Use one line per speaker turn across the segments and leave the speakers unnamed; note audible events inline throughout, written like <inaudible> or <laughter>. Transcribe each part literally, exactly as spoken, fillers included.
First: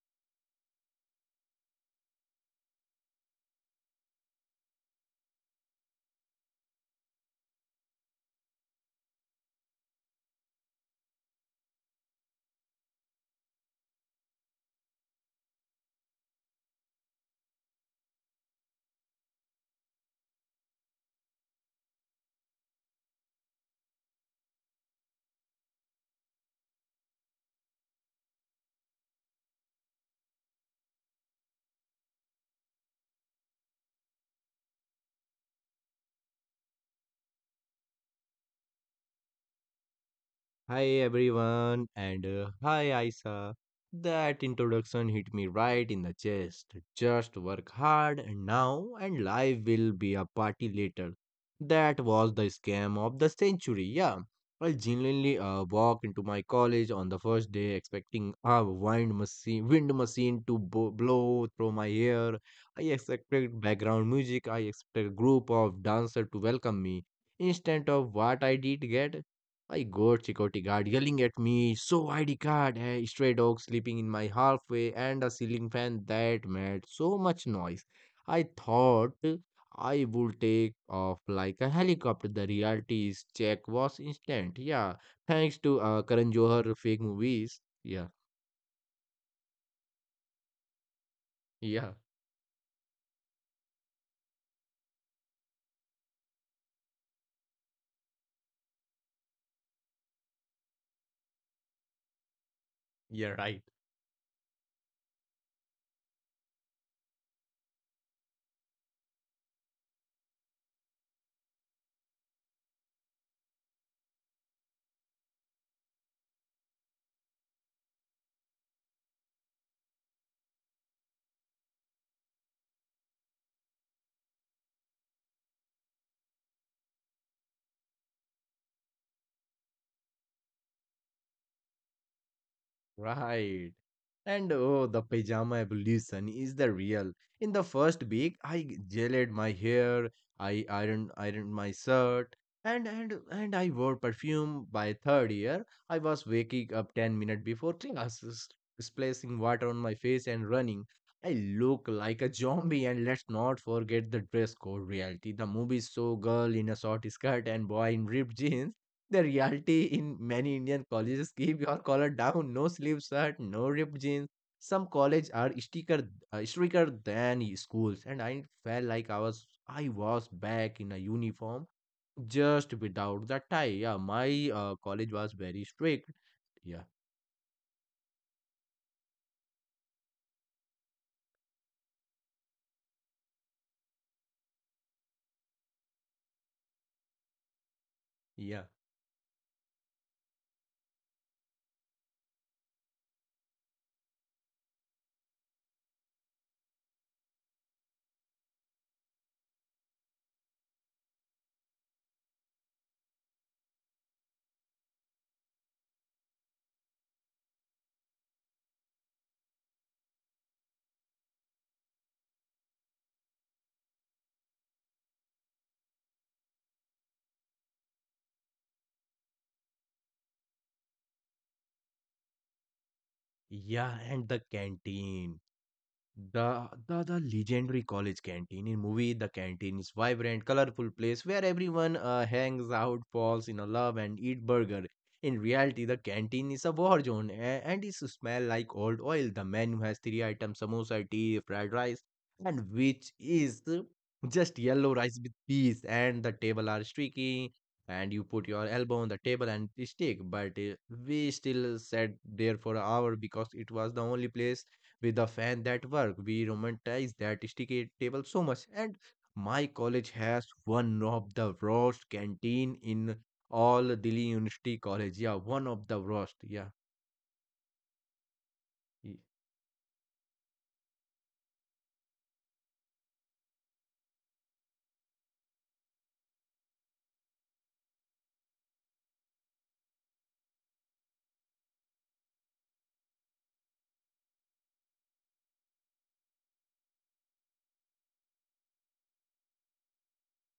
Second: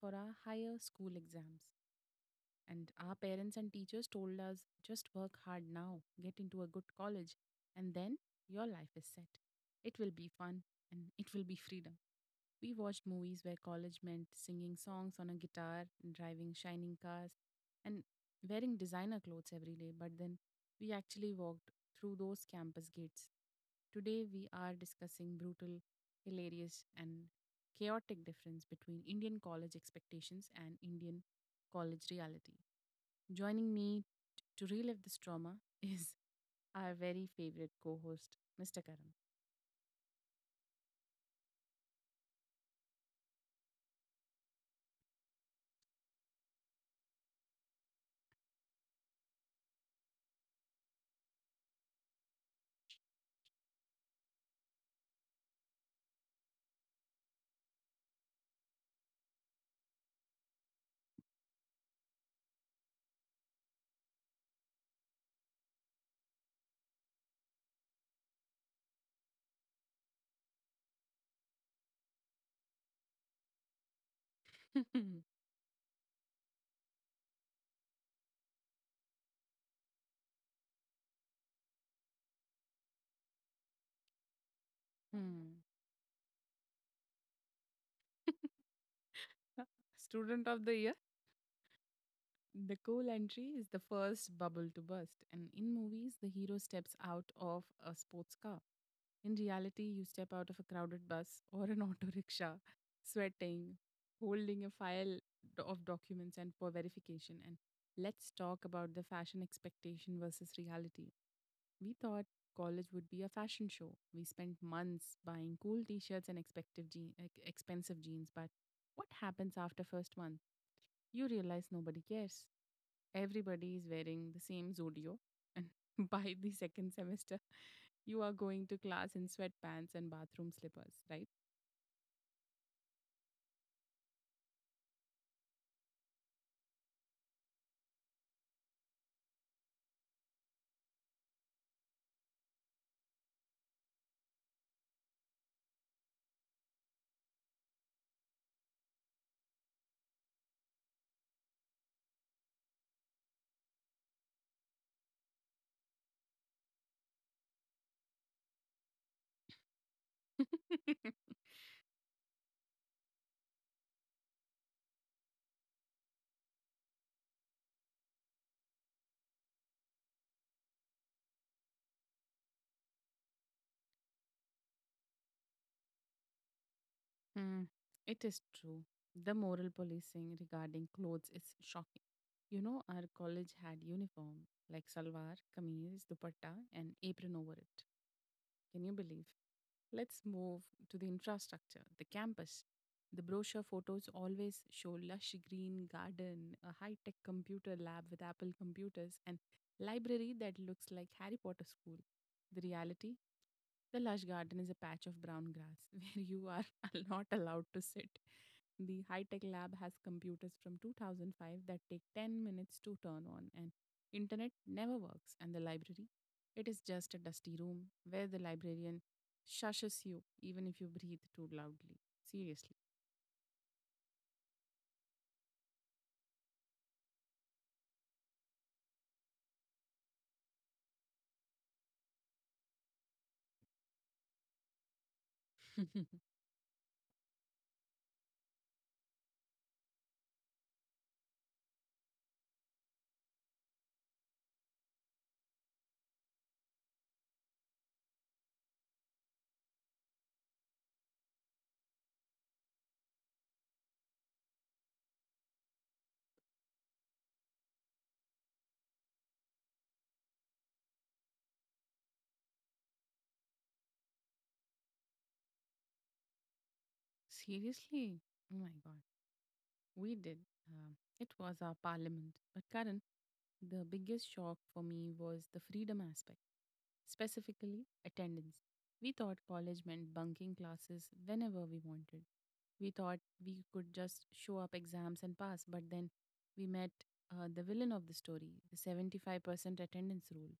for our higher school exams. And our parents and teachers told us just work hard now, get into a good college, and then your life is set. It will be fun and it will be freedom. We watched movies where college meant singing songs on a guitar, and driving shining cars, and wearing designer clothes every day. But then we actually walked through those campus gates. Today we are discussing brutal, hilarious, and chaotic difference between Indian college expectations and Indian college reality. Joining me to relive this trauma <laughs> is our very favorite co host, mister
Hi everyone, and uh, hi Isa. That introduction hit me right in the chest. Just work hard and now, and life will be a party later. That was the scam of the century, yeah. I genuinely uh, walked into my college on the first day expecting a wind machine, wind machine to bo- blow through my hair. I expected background music, I expected a group of dancers to welcome me. Instead of what I did get, I got security guard yelling at me, so I D card, hey, stray dog sleeping in my halfway,
Karam.
and
<laughs>
a ceiling fan that made so much noise. I thought I would take off like a helicopter. The reality is check was instant. Yeah, thanks
Hmm.
to uh, Karan Johar fake movies. Yeah,
<laughs> Student of the year.
yeah,
The cool entry is the first bubble to burst, and in movies, the hero steps out of a sports car. In reality, you step out of a crowded bus <laughs> or an auto rickshaw,
yeah, right.
sweating, holding a file do- of documents and for verification. And let's talk about the fashion expectation versus reality. We thought college would be a fashion show. We spent months buying cool t-shirts and expective je- ex- expensive jeans, but what happens after first month? You realize nobody cares. Everybody is wearing the same Zudio and, <laughs> by the second semester, you are going to class in sweatpants and bathroom slippers,
Right. And oh, the pajama evolution is the real. In the first week, I gelled my hair, I ironed ironed my shirt, and and and I wore perfume. By third year, I was waking up ten minutes before classes, splashing water on my face and running. I look like a zombie, and let's not forget the dress code reality. The movie show girl in a short skirt and boy in ripped jeans, the reality in
right?
many Indian
<laughs>
colleges keep your collar down, no sleeve shirt, no ripped jeans. Some colleges are stricter, uh, stricter than schools, and I felt like I was I was back in a uniform just without the tie. Yeah, my uh, college was very strict. Yeah,
Hmm, it is true. The moral policing regarding clothes is shocking. You know, our college had uniform like salwar, kameez, dupatta, and apron over it.
yeah,
Can you believe? Let's move to the infrastructure, the campus. The brochure photos always show lush green garden, a high-tech computer lab with Apple computers, and library that looks like Harry Potter school. The reality? The lush garden is a patch of brown grass <laughs> where you are <laughs> not allowed to sit. The high tech lab has computers from two thousand five that take ten minutes to turn on, and internet never works. And the library, it is just a dusty room where the librarian shushes you even if you breathe too loudly. Seriously.
yeah, and the canteen. The the the legendary college canteen in movie The Canteen is vibrant, colorful place where everyone uh, hangs out, falls in love, and eat burger. In reality, the
<laughs>
canteen is a war zone, a- and it smell like old oil. The menu has three items: samosa, tea, fried rice, and which is uh, just yellow rice with peas. And the table are streaky, and you put your elbow on the table and stick. But uh, we still sat there for an hour because it was the only place with a fan that work. We romanticize that sticky table so much. And my college has one of the worst canteen in all Delhi University College. Yeah, one of the worst. Yeah,
Seriously? Oh my god.
Y-
We did. Um, it was our parliament. But Karen, the biggest shock for me was the freedom aspect, specifically attendance. We thought college meant bunking classes whenever we wanted. We thought we could just show up exams and pass, but then we met uh, the villain of the story, the seventy-five percent attendance rule.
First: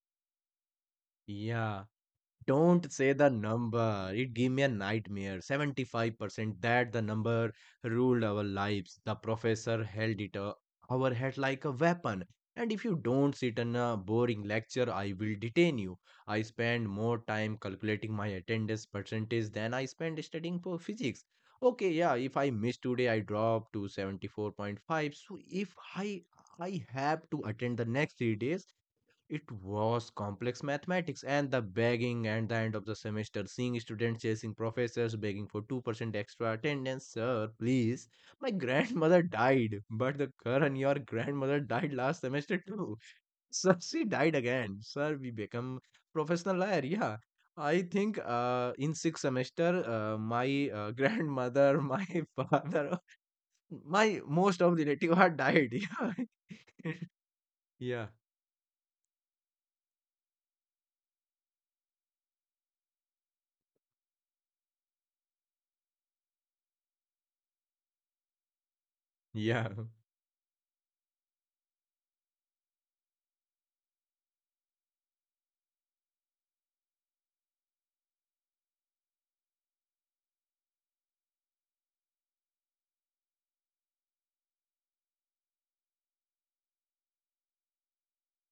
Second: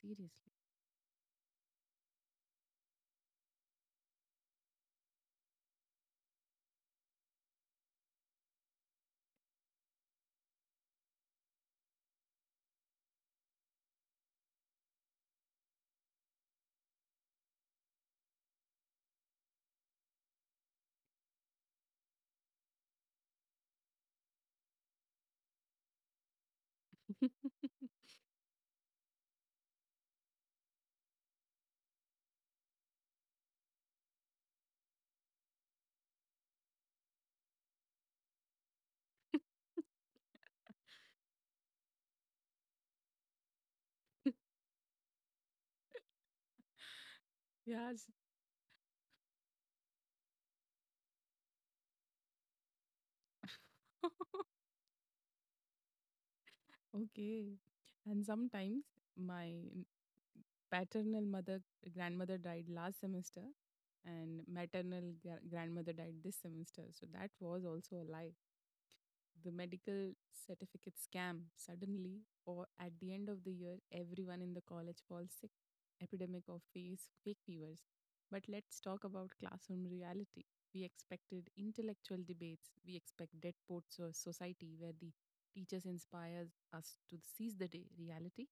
Seriously.
yeah. Don't say the number. It gave me a nightmare. seventy-five percent that the number ruled our lives. The professor held it uh, our head like a weapon. And if you don't sit in a boring lecture, I will detain you. I spend more time calculating my attendance percentage than I spend studying for physics. Okay, yeah, if I miss today, I drop to seventy-four point five. So if I I have to attend the
<laughs>
next three days, it was complex mathematics and the begging and the end of the semester, seeing students chasing professors, begging for two percent extra attendance. Sir, please. My <laughs> grandmother died, but the Karan, your grandmother died last semester too. <laughs> Sir, she died again. Sir, we become professional liar. Yeah. I
Yes.
think uh, in sixth semester, uh, my uh, grandmother, <laughs> my father, my most
<laughs>
of relative had died. <laughs>
Okay.
Yeah.
And sometimes my paternal mother grandmother died last semester and maternal gra- grandmother died this semester. So that was also a lie. The
Yeah. Yeah.
medical certificate scam, suddenly or at the end of the year everyone in the college falls sick, epidemic of face fake fevers. But let's talk about classroom reality. We expected intellectual debates. We expect dead poets or society where the teachers inspire us to seize the day. Reality,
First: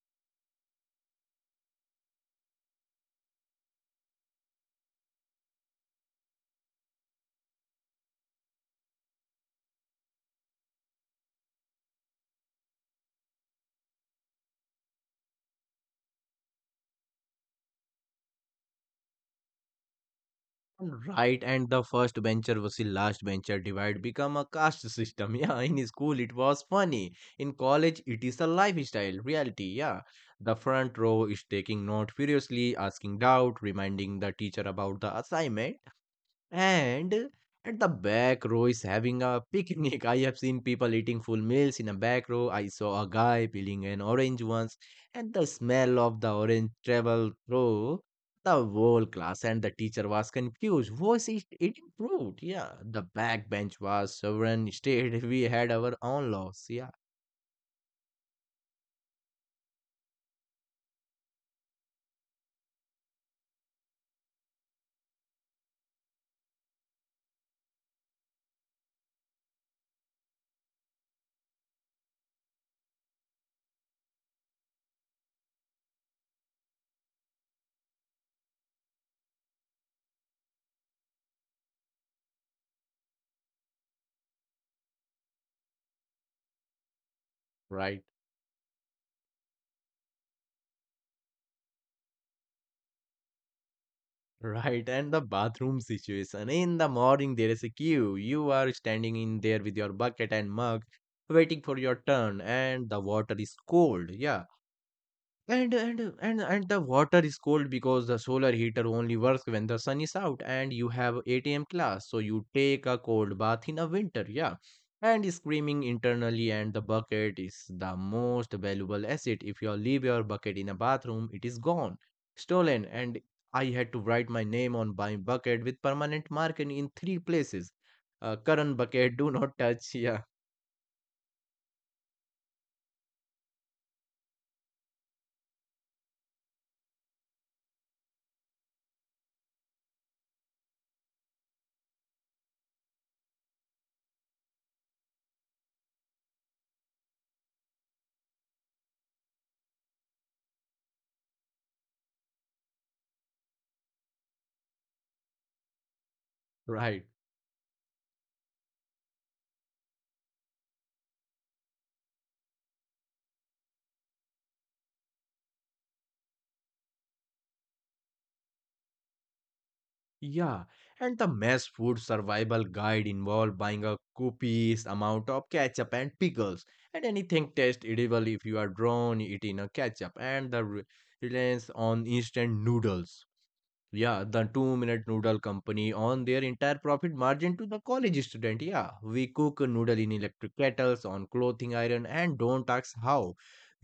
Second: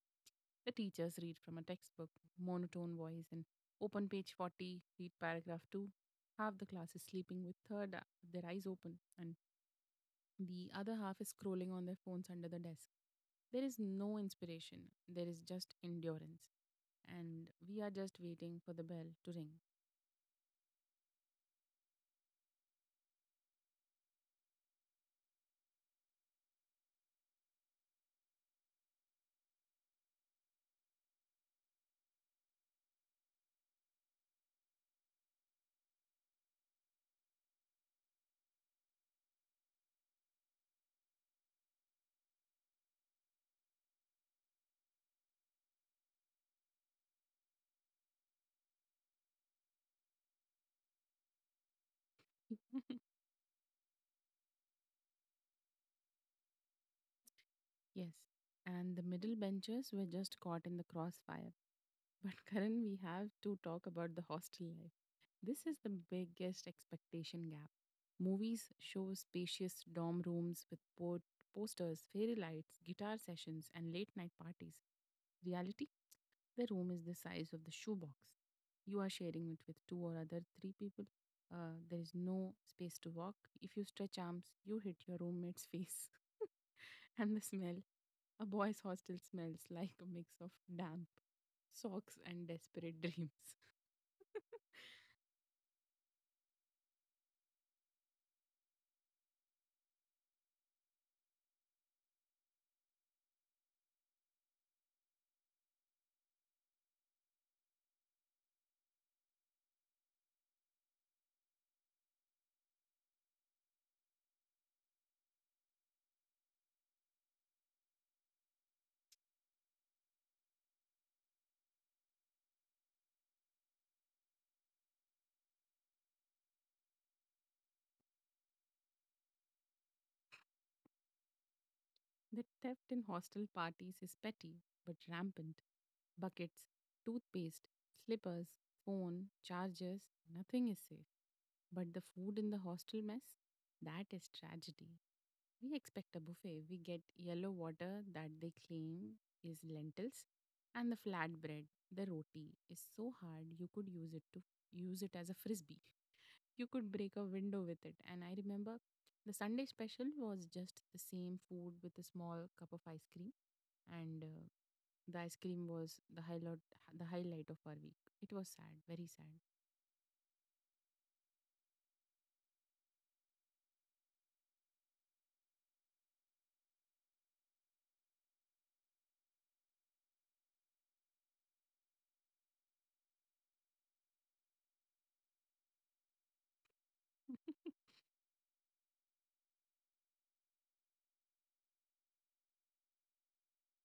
the teachers read from a textbook, monotone voice, and open page forty, read paragraph two. Half the class is sleeping with third, their eyes open, and the other half is scrolling on their phones under the desk. There is no inspiration, there is just endurance. And we are just waiting for the bell to ring.
Right, and the first bencher was the last bencher divide become a caste system. <laughs> Yeah, in school it was funny. In college it is a lifestyle reality. Yeah, the front row is taking note furiously, asking doubt, reminding the teacher about the assignment. And at the back row is having a picnic. <laughs> I have seen people eating full meals in a back row. I saw a guy peeling an orange once, and the smell of the orange traveled through the whole class, and the teacher was confused. Was it eating fruit? Yeah.
<laughs>
The back bench was sovereign state. <laughs> We had our own laws. Yeah.
Yes. And the middle benchers were just caught in the crossfire. But Karan, we have to talk about the hostel life. This is the biggest expectation gap. Movies show spacious dorm rooms with port posters, fairy lights, guitar sessions, and late night parties. Reality? The room is the size of the shoebox. You are sharing it with two or other three people. Uh, there is no space to walk. If you stretch arms, you hit your roommate's <laughs> face and the smell,
Right.
a boy's hostel smells <laughs> like a mix of damp socks and desperate dreams. <laughs>
Right, and the bathroom situation. In the morning, there is a queue. You are standing in there with your bucket and mug, waiting for your turn, and the water is cold. Yeah, and and and and the water is cold because the solar heater only works when the sun is out and you have eight a m class. So you take a cold bath in a winter, yeah. And screaming internally and the bucket is the most valuable asset. If you leave your bucket in a bathroom, it is gone, stolen. And I had to write my name on my bucket with permanent marking in three places. Uh, current bucket, do not touch. <laughs> Yeah,
The theft in hostel parties is petty but rampant. Buckets, toothpaste, slippers, phone, chargers, nothing is safe. But the food in the hostel mess, that is tragedy. We expect a buffet. We get yellow water that they claim is lentils and the flatbread, the roti is so hard you could use it to use it as a frisbee. You could
right.
break a window with it. And I remember the Sunday special was just the same food with a small cup of ice cream. And uh, the ice cream was the highlight, the highlight of our week. It was sad, very sad.
Yeah, and the mess food survival guide involved buying a copious amount of ketchup and pickles, and anything tastes edible if you are drawn it in a ketchup, and the re- reliance on instant noodles. Yeah, the two-minute noodle company on their entire profit margin to the college student. Yeah, we cook noodle in electric kettles, on clothing iron, and don't ask how.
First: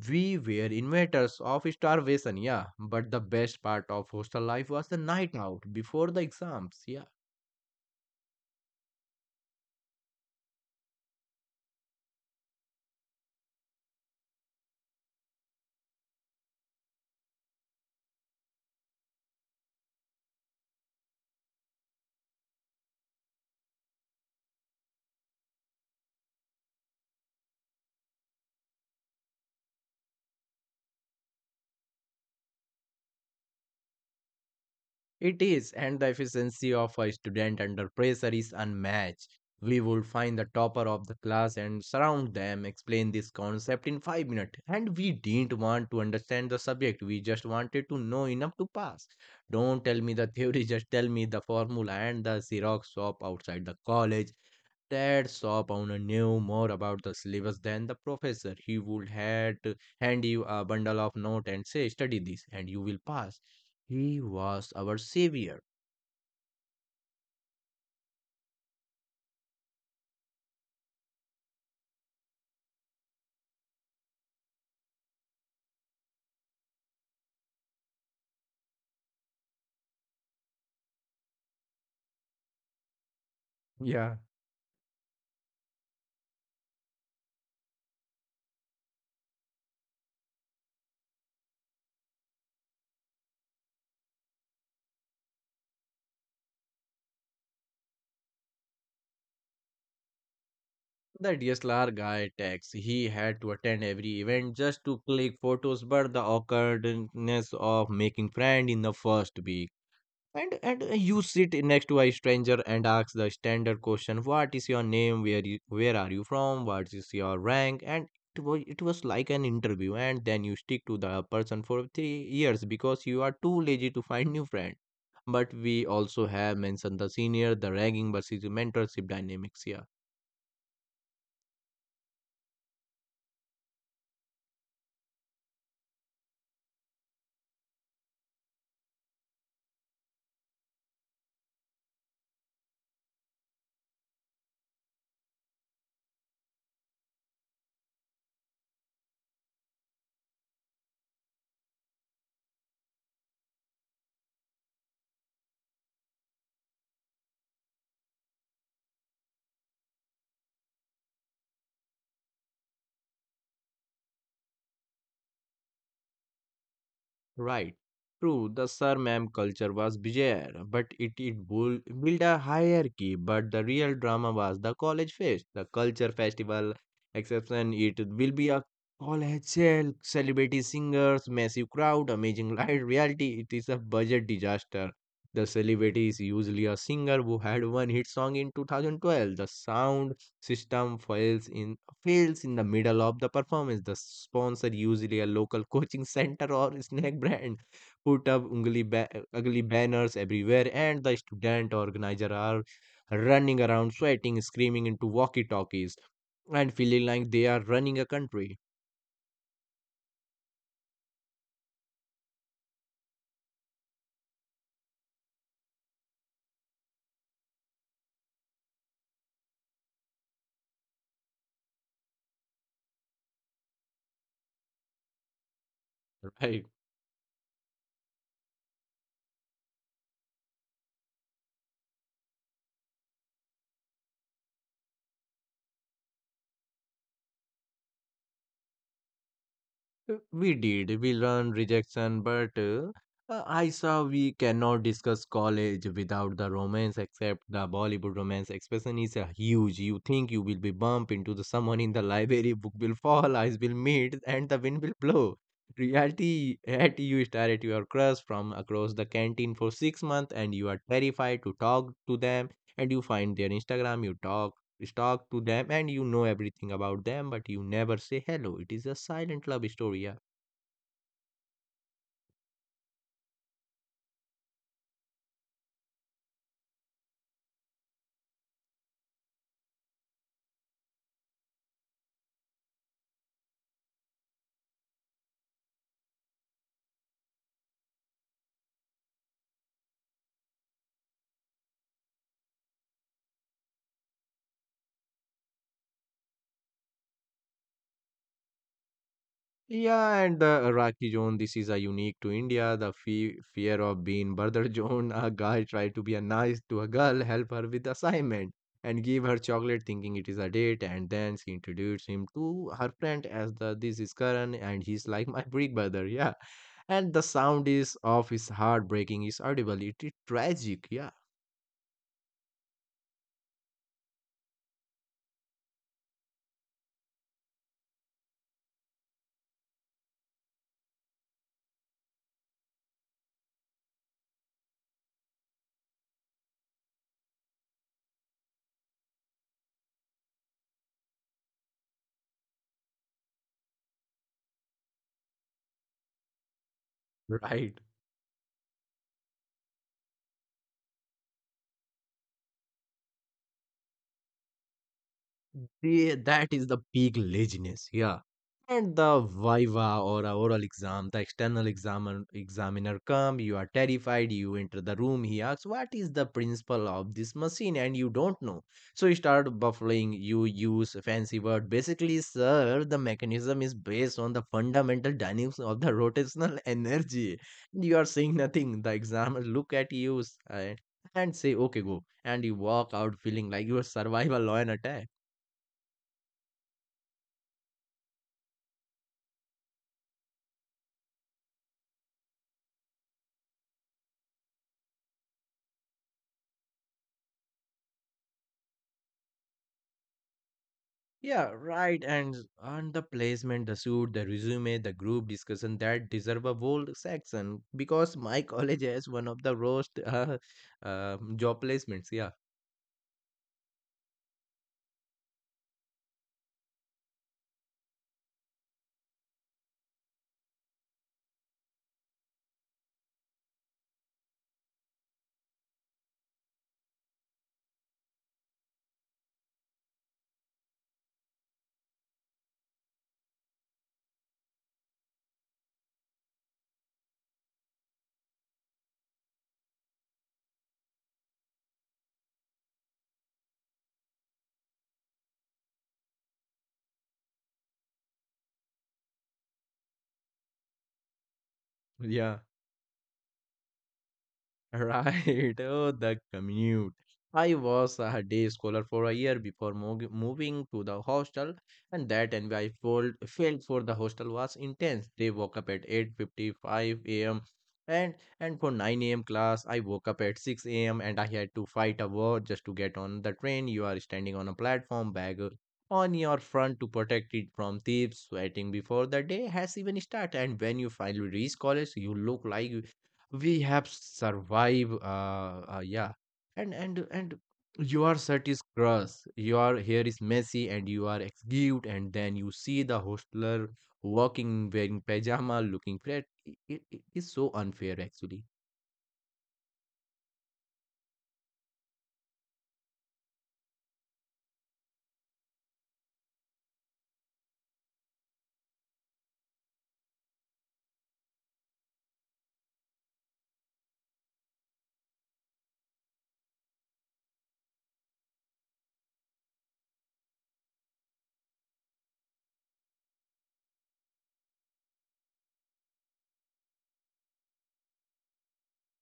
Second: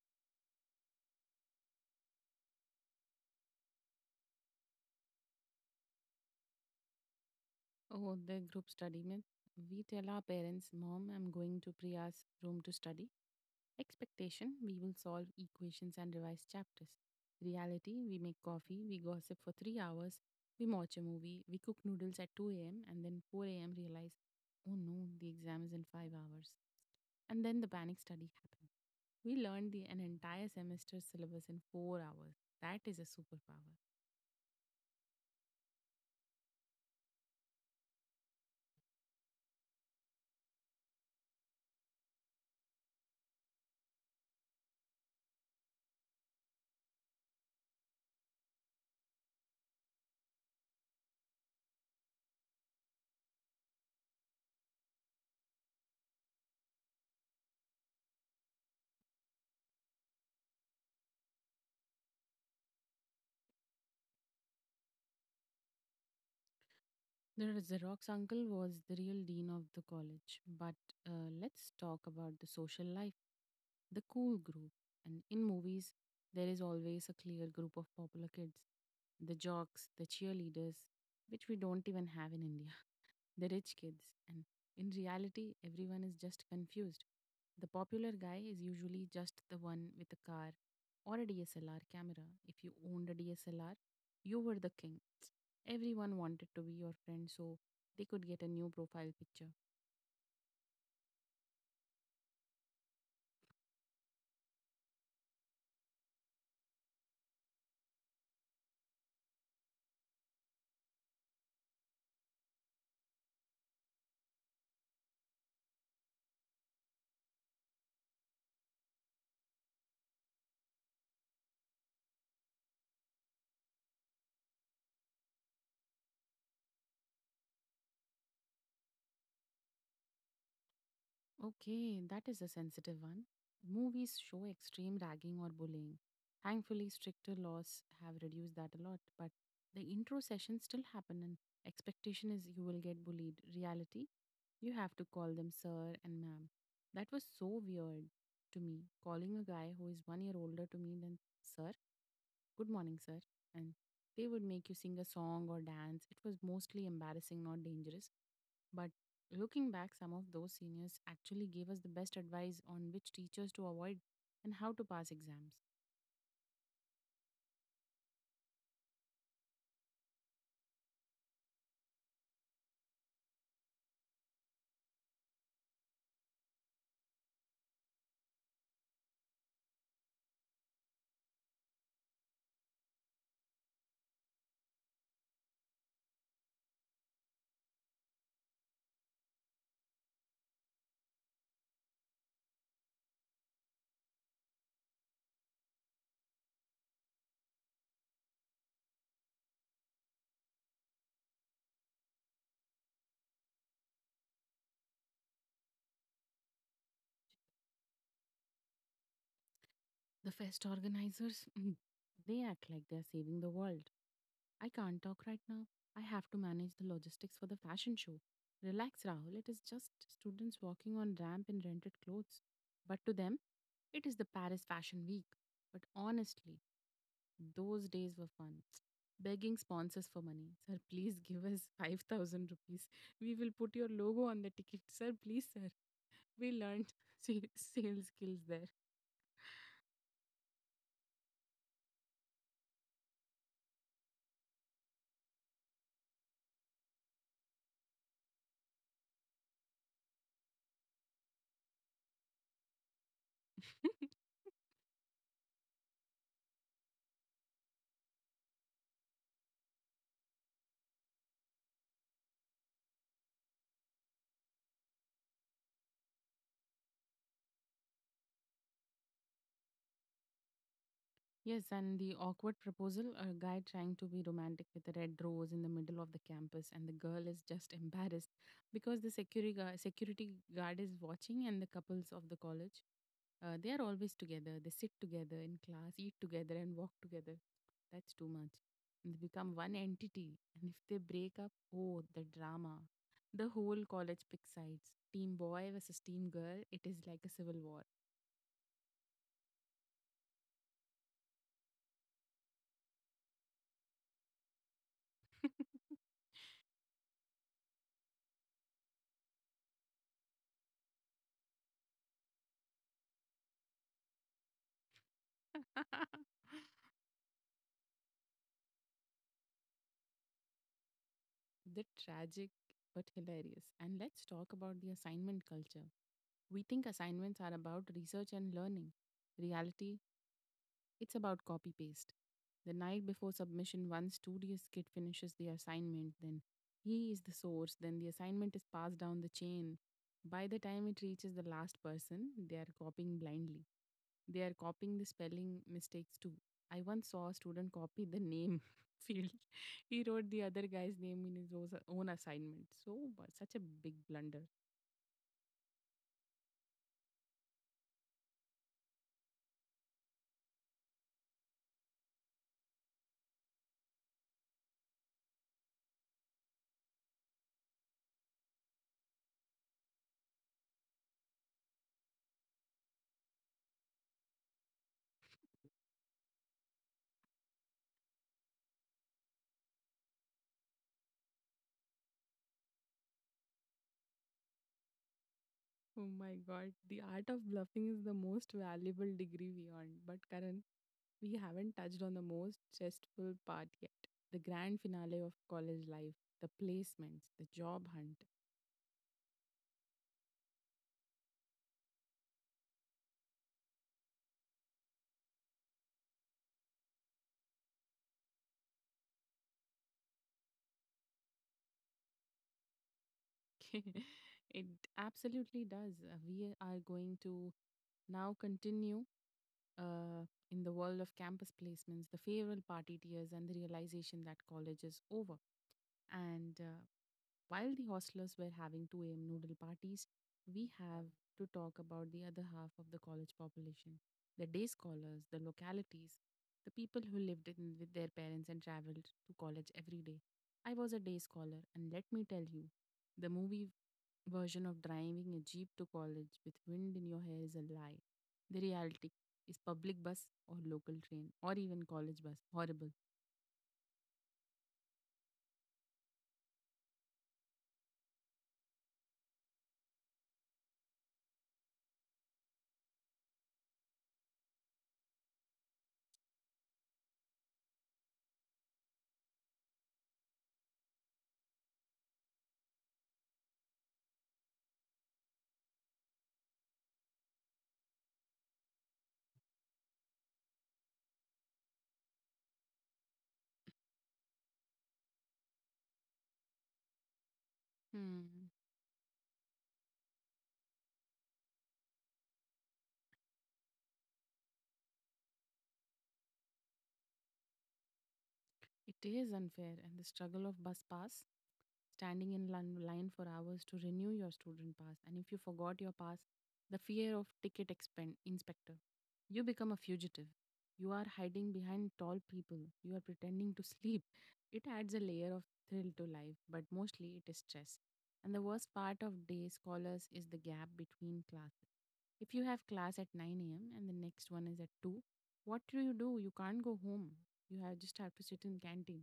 We were inventors of starvation. Yeah, but the best part of hostel life was the night out before the exams. Yeah.
Oh, the group study. mein- We tell our parents, Mom, I'm going to Priya's room to study. Expectation, we will solve equations and revise chapters. Reality, we make coffee, we gossip for three hours, we watch a movie, we cook noodles at two a m, and then four a m realize, oh no, the exam is in five hours. And then the panic study happens. We learned the, an entire semester syllabus in four hours. That is a superpower.
It is, and the efficiency of a student under pressure is unmatched. We would find the topper of the class and surround them, explain this concept in five minutes. And we didn't want to understand the subject, we just wanted to know enough to pass. Don't tell me the theory, <laughs> just tell me the formula and the Xerox shop outside the college that saw Powner knew more about the syllabus than the professor. He would had to hand you a bundle of notes and say, study this and you will pass. He was our savior.
The Xerox uncle was the real dean of the college. But uh, let's talk about the social life, the cool group. And in movies, there is always a clear group of popular kids, the jocks, the cheerleaders, which we don't even have in India, the rich kids,
Yeah.
and in reality, everyone is just confused. The popular guy is usually just the one with a car or a D S L R camera. If you owned a D S L R, you were the king. Everyone wanted to be your friend so they could get a new profile picture.
The D S L R guy tax. He had to attend every event just to click photos, but the awkwardness of making friend in the first week. And and uh, You sit next to a stranger and ask the standard question, what is your name, where you, where are you from, what is your rank, and it was it was like an interview. And then you stick to the person for three years because you are too lazy to find new friend. But we also have mentioned the senior, the ranking versus mentorship dynamics here.
Okay, that is a sensitive one. Movies show extreme ragging or bullying. Thankfully, stricter laws have reduced that a lot, but the intro sessions still happen, and expectation is you will get bullied. Reality, you have to call them sir and ma'am. That was so weird to me, calling a guy who is one year older to me than sir, good morning, sir. And they would make you sing a song or dance. It was mostly embarrassing, not dangerous. But looking back, some of those seniors actually gave us the best advice on which teachers to avoid and how to pass exams.
Right. True, the surname culture was bizarre, but it, it bull- built a hierarchy. But the real drama was the college fest, the culture festival. Exception, it will be a college sale, celebrity singers, massive crowd, amazing <laughs> light. Reality, it is a budget disaster. The celebrity is usually a singer who had one hit song in two thousand twelve. The sound system fails in fails in the middle of the performance, the sponsor usually a local <laughs> coaching center or snack brand put up ugly, ba- ugly banners everywhere, and the student organizer are running around sweating, screaming into walkie talkies and feeling like they are running a country.
The fest organizers, <clears throat> they act like they're saving the world. I can't talk right now. I have to manage the logistics for the fashion show. Relax, Rahul. It is just students walking on ramp in rented clothes. But to them, it is the Paris Fashion Week. But
<laughs>
honestly,
Right.
those days were fun. Begging sponsors for money. <laughs> Sir, please give us five thousand rupees. We will put your logo on the ticket. Sir, please, sir. We learned <laughs> sa- sales skills there.
Uh, We did. We learned rejection, but uh, uh, I saw we cannot discuss college without the romance, except the Bollywood romance expression is uh, huge. You think you will be bumped into the someone in the library, book will fall, eyes will meet,
<laughs>
and the wind will blow. Reality, at you stare at your crush from across the canteen for six months, and you are terrified to talk to them. And you find their Instagram, you talk talk to them and you know everything about them, but you never say hello. It is a silent love story. Yeah,
Yes, and the awkward proposal, a guy trying to be romantic with a red rose in the middle of the campus, and the girl is just <laughs> embarrassed because the security guard, security guard is watching, and the couples of the college, uh, they are always together. They sit together in class, eat together, and walk together. That's too much. And they become one entity. And if they break up, oh, the drama. The whole college picks sides. Team boy versus team girl. It is like a civil war.
yeah, and the Iraqi zone, this is a unique to India. The fe- fear of being brother <laughs> zone, a guy tried to be a nice to a girl, help her with assignment and give her chocolate thinking it is a date, and then she introduced him to her friend as the this is Karan and he's like my <laughs> big brother, yeah,
<laughs>
and the sound is of his heart breaking is audible, it is tragic, yeah.
The tragic but hilarious. And let's talk about the assignment culture. We think assignments are about research and learning. Reality, it's about copy paste. The night before submission, one studious kid finishes the assignment, then he is the source, then the assignment is passed down the chain. By the time it reaches the last person, they are copying blindly. They are copying the spelling mistakes too. I once saw
<laughs>
a student
Right.
copy the name <laughs> field. He wrote the other guy's name in his osa- own assignment. So, bu- such a big blunder.
Yeah, that is the peak laziness. Yeah. And the viva or a oral exam, the external examiner examiner come, you are terrified, you enter the room, he asks, what is the principle of this machine? And you don't know. So you start buffling, you use fancy word. Basically, sir, the mechanism is based on the fundamental dynamics of the rotational <laughs> energy. You are saying nothing. The examiner <laughs> look at you uh, and say, okay, go. And you walk out feeling like your survival law an attack.
Oh my god, the art of bluffing is the most valuable degree we earn. But, Karan, we haven't touched on the most stressful part yet, the grand finale of college life, the placements, the job hunt.
Yeah, right. And and the placement, the suit, the resume, the group discussion that deserve a whole section because my <laughs> college has one of the worst uh, um job placements. Yeah,
<laughs> It absolutely does. Uh, We are going to now continue uh, in the world of campus placements, the farewell party tears, and the realization that college is over. And uh, while the hostlers were having two a m noodle parties, we have to talk about the other half of the college population, the day scholars, the localities, the people who lived in with their parents and traveled to college every day. I was a day scholar, and let me tell you, the movie version of driving a jeep to college with wind in your hair is a lie. The reality is public bus or local train or even college bus.
yeah.
Horrible.
Right, <laughs> oh, the commute. I was a day scholar for a year before mog- moving to the hostel, and that envy I felt, felt for the hostel was intense. They woke up at eight fifty-five a m and and for nine a m class, I woke up at six a m And I had to fight a war just to get on the train. You are standing on a platform, bag on your front to protect it from thieves. Sweating before the day has even started, and when you finally reach college, you look like we have survived uh, uh yeah. And and and your shirt
Hmm.
is gross, your hair is messy, and you are excused. And then you see the hostler walking, wearing pajama, looking fat. It, it it is so unfair, actually.
It is unfair, and the struggle of bus pass, standing in lin- line for hours to renew your student pass, and if you forgot your pass, the fear of ticket expen- inspector. You become a fugitive. You are hiding behind tall people. You are pretending to sleep. It adds a layer of thrill to life, but mostly it is stress. And the worst part of day scholars is the gap between classes. If you have class at nine a m and the next one is at two, what do you do? You can't go home. You have just have to sit in canteen.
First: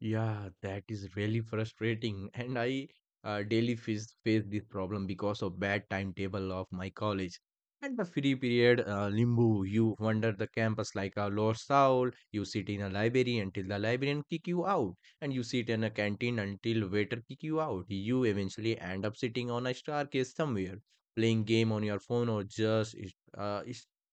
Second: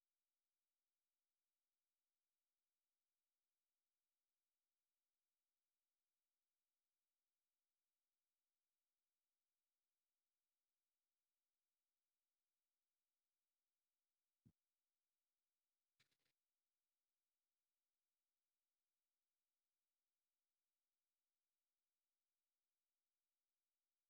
Yeah, that is really frustrating. And I uh, daily face, face this problem because of bad timetable of my college. And the free period uh, limbo, you wander the campus like a lost soul. You sit in a library until the librarian kick you out, and you sit in a canteen until waiter kick you out. You eventually end up sitting on a staircase somewhere, playing game on your phone or just uh,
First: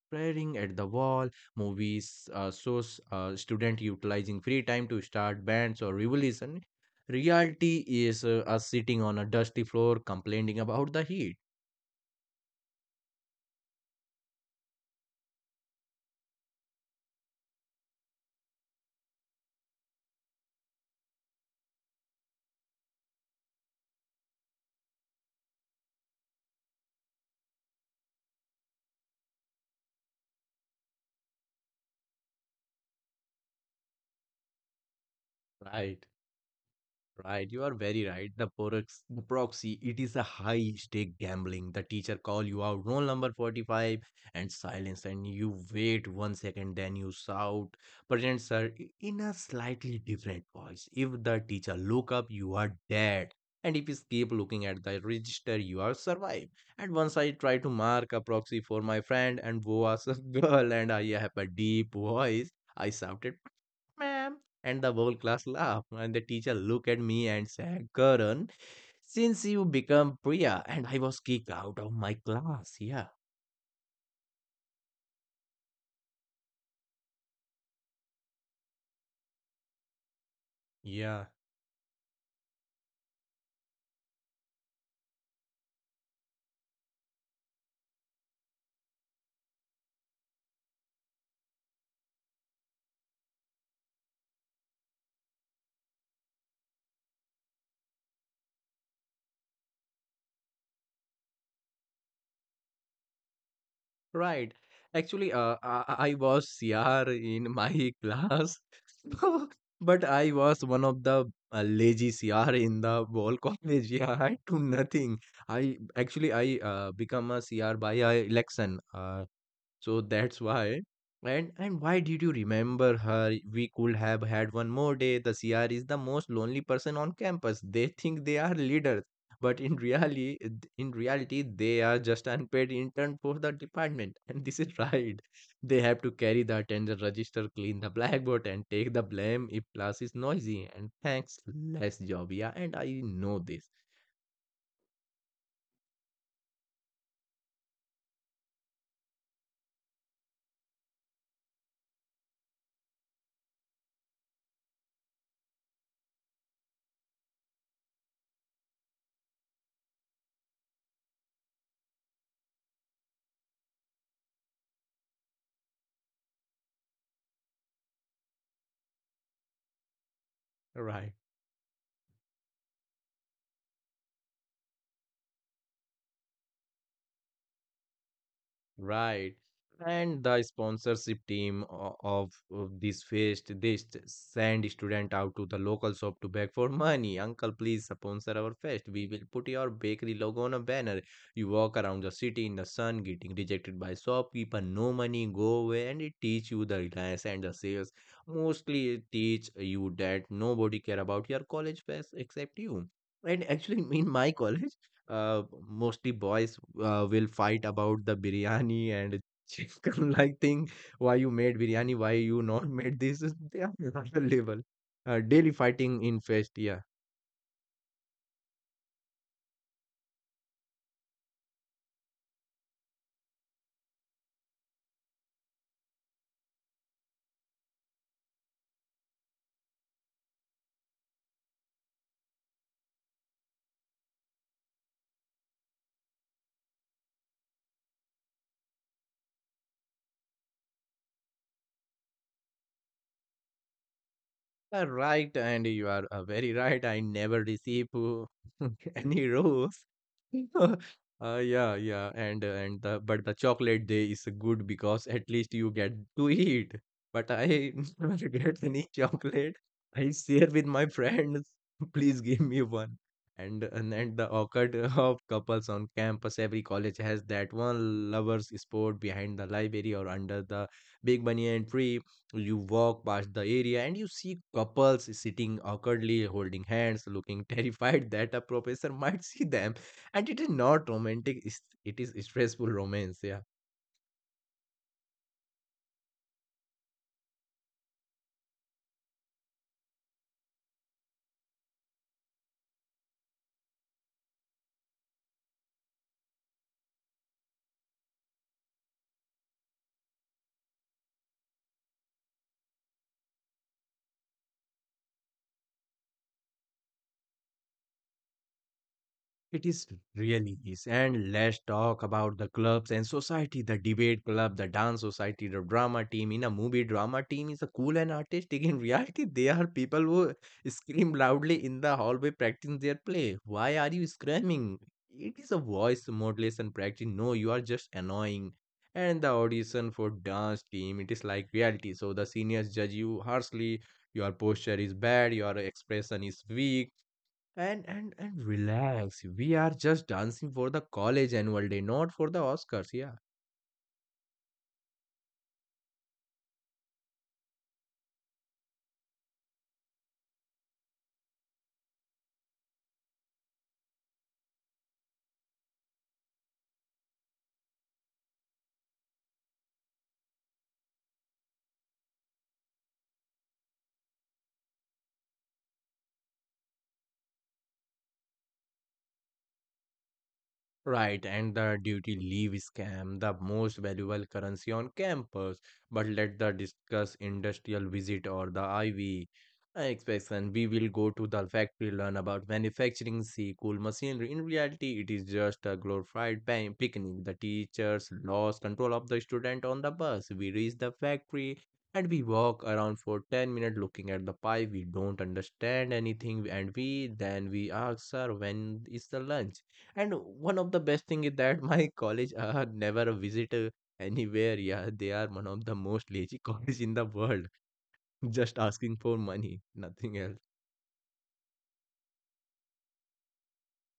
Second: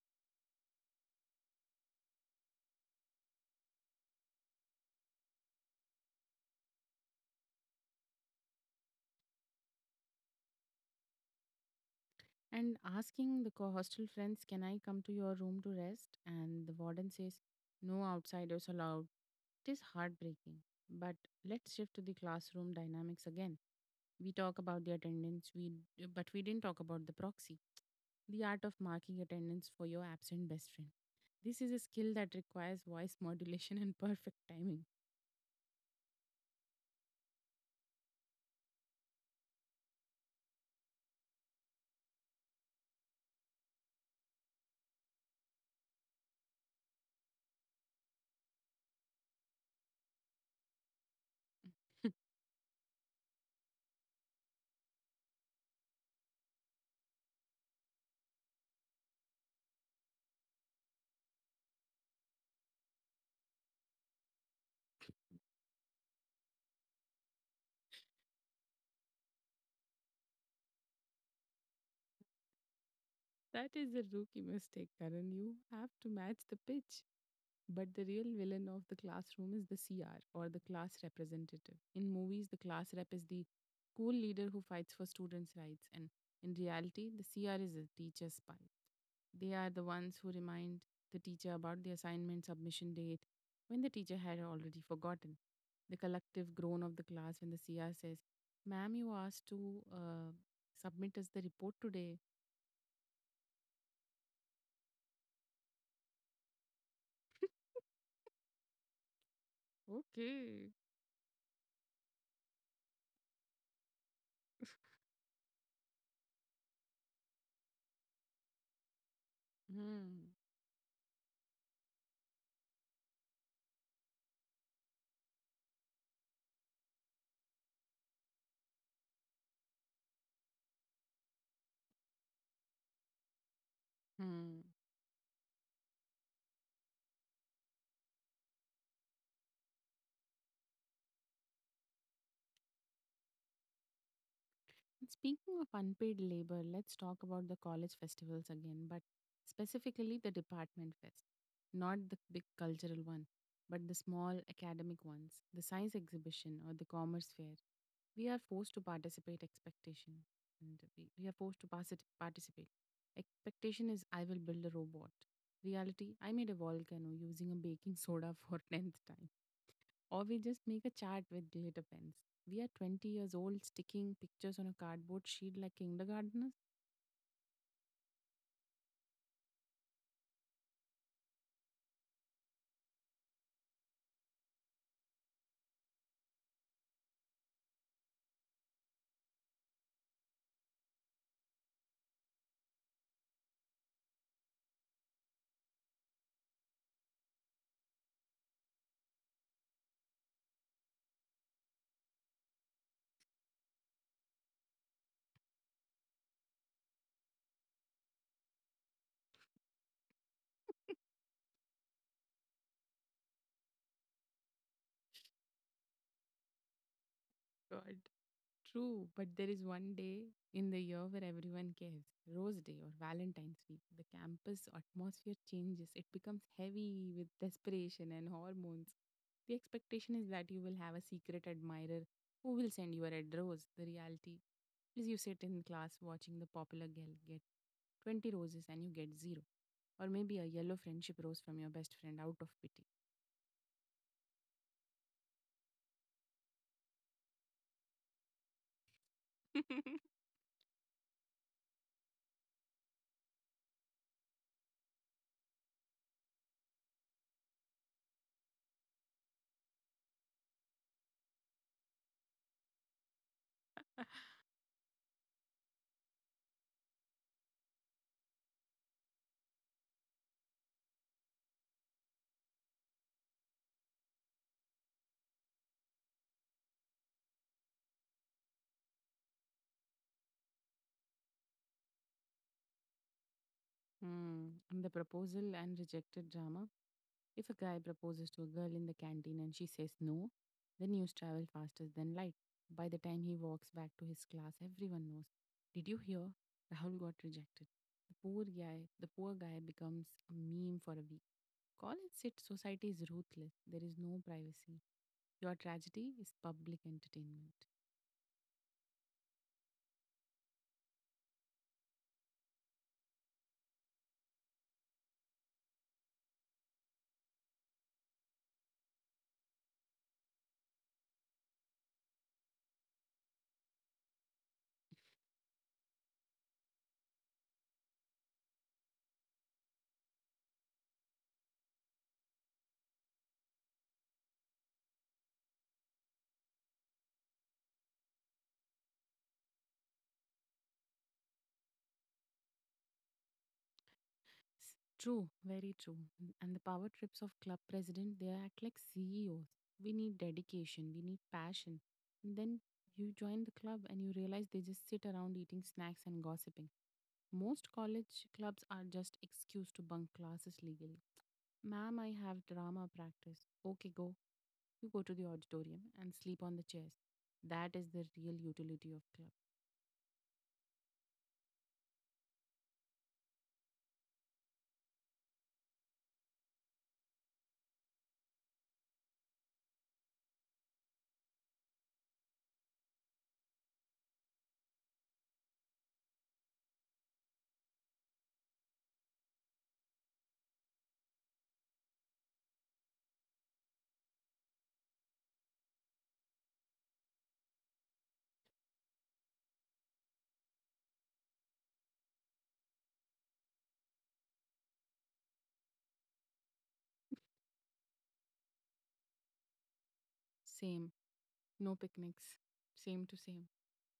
staring at the wall. Movies, uh, shows, uh, student utilizing free time to start bands or revolution. Reality is uh, us sitting on a dusty floor complaining about the heat.
And asking the co- hostel friends, can I come to your room to rest? And the warden says, no outsiders allowed. It is heartbreaking. But let's shift to the classroom dynamics again. We talk about the attendance, we but we didn't talk about the proxy, the art of marking attendance for your absent best friend. This is a skill that requires voice <laughs> modulation and perfect timing.
Right. Right, you are very right. The prox the proxy, it is a high stake gambling. The teacher call you out, roll number forty-five and silence, and you wait one second, then you shout, present sir, i- in a slightly different voice. If the teacher look
<laughs>
up, you are dead. And if you keep looking at the register, you are survive. And once I try to mark a proxy for my friend and who was a <laughs> girl, and I have a deep voice, I shouted ma'am. And the whole class laughed, and the teacher looked at me and said, Karan, since you become Priya, and I was kicked out of my class. Yeah,
That is a rookie mistake, Karan. You have to match the pitch. But the real villain of the classroom is the C R or the class
yeah,
representative. In movies, the class rep is the cool leader who fights for students' rights, and in reality, the C R is a teacher spy. They are the ones who remind the teacher about the assignment submission date when the teacher had already forgotten. The collective groan of the class when the C R says, ma'am, you asked to uh, submit us the report today.
right. Actually, uh, I, I was C R in my <laughs> class, <laughs> but I was
Okay.
one of the uh, lazy C R in the whole college. Yeah, I do nothing. I actually I uh, become a C R by uh, election. Uh, So
Hmm.
that's why. And and why did you remember her? We could have had one more day. The C R is the most lonely person on campus. They think they are leaders, but in reality, in reality, they are just unpaid intern for the department. <laughs> And
Hmm.
this is right. They have to carry the attendance register, clean the blackboard, and take the blame if class is noisy. And thanks, less job. Yeah, and I know this.
And speaking of unpaid labor, let's talk about the college festivals again, but specifically the department fest, not the big cultural one, but the small academic ones, the science exhibition or the commerce fair. We are forced to participate expectation and we, we are forced to particip- participate. Expectation is I will build a robot. Reality, I made a volcano using a baking soda for <laughs> tenth time. Or we just make a
Right.
chart with glitter pens. We are twenty years old sticking pictures on a cardboard sheet like kindergartners.
Right. And the sponsorship team o- of of this fest, they st- send student out to the local shop to beg for money. Uncle, please sponsor our fest. We will put your bakery logo on a banner. You walk around the city in the sun, getting rejected by shopkeeper. No money, go away. And it teach you the reliance and the sales. Mostly it teach you that nobody care about your college fest except you. And actually, in my <laughs> college, uh, mostly boys uh, will fight about the biryani and chicken <laughs> like thing. Why you made biryani? Why you not <laughs> made this? They are <laughs> not available. Uh, daily fighting in fest. Yeah.
God. True, but there is one day in the year where everyone cares Rose Day or Valentine's Week. The campus atmosphere changes, it becomes heavy with desperation and hormones. The expectation is that you will have a secret admirer who will send you a red rose. The reality is you sit in class watching the popular girl get twenty roses and you get zero, or maybe a yellow friendship rose from your best friend out of pity.
You are right, and you are uh, very right. I never receive uh, <laughs> any rose.
<laughs>
<laughs> Uh, yeah, yeah, and uh, and the, but the chocolate day is good because at least you get to eat. But I <laughs> never get any chocolate. I share with my friends. <laughs> Please give me one. And and, and the awkward <laughs> of couples on campus. Every college has that one lovers sport behind the library or under the big banyan tree. You walk past the area and you see couples sitting awkwardly holding hands, looking <laughs> terrified that a professor might see them. And it is not romantic, it's- it is stressful romance. Yeah.
Hmm. And the proposal and rejected drama. If a guy proposes to a girl in the canteen and she says no, the news travels faster than light. By the time he walks back to his class, everyone knows. Did you hear? Rahul got rejected. The poor guy, the poor guy becomes a meme for a week. College sit. Society is ruthless. There is no privacy. Your tragedy is public entertainment.
It is really is. And let's talk about the clubs and society, the debate club, the dance society, the drama team. In a movie, drama team is a cool and artistic. In reality, they are people who scream loudly in the hallway practicing their play. Why are you screaming? It is a voice modulation practice. No, you are just annoying. And the audition for dance team, it is like reality. So the seniors judge you harshly. Your posture is bad, your expression is weak, and and and relax. We are just dancing for the college annual day, not for the Oscars. Yeah.
True, very true. N- And the power trips of club president, they act like C E Os. We need dedication, we need passion. And then you join the club and you realize they just sit around eating snacks and gossiping. Most college clubs are just excuse to bunk classes legally. Ma'am, I have drama practice. Okay, go. You go to the auditorium and sleep on the chairs. That is the real utility of club.
Right, and the duty leave scam, the most valuable currency on campus. But let the discuss industrial visit or the I V inspection. We will go to the factory, learn about manufacturing, see cool machinery. In reality, it is just a glorified pan- picnic. The teachers lost control of the student on the bus. We reach the factory and we walk around for ten minutes looking at the pipe. We don't understand anything, and we then we ask, sir, when is the lunch? And one of the best thing is that <laughs> my college uh, never visit visitor anywhere. Yeah, they are one of the most lazy <laughs> college in the world. Just asking for money, nothing else.
Same, no picnics. Same to same.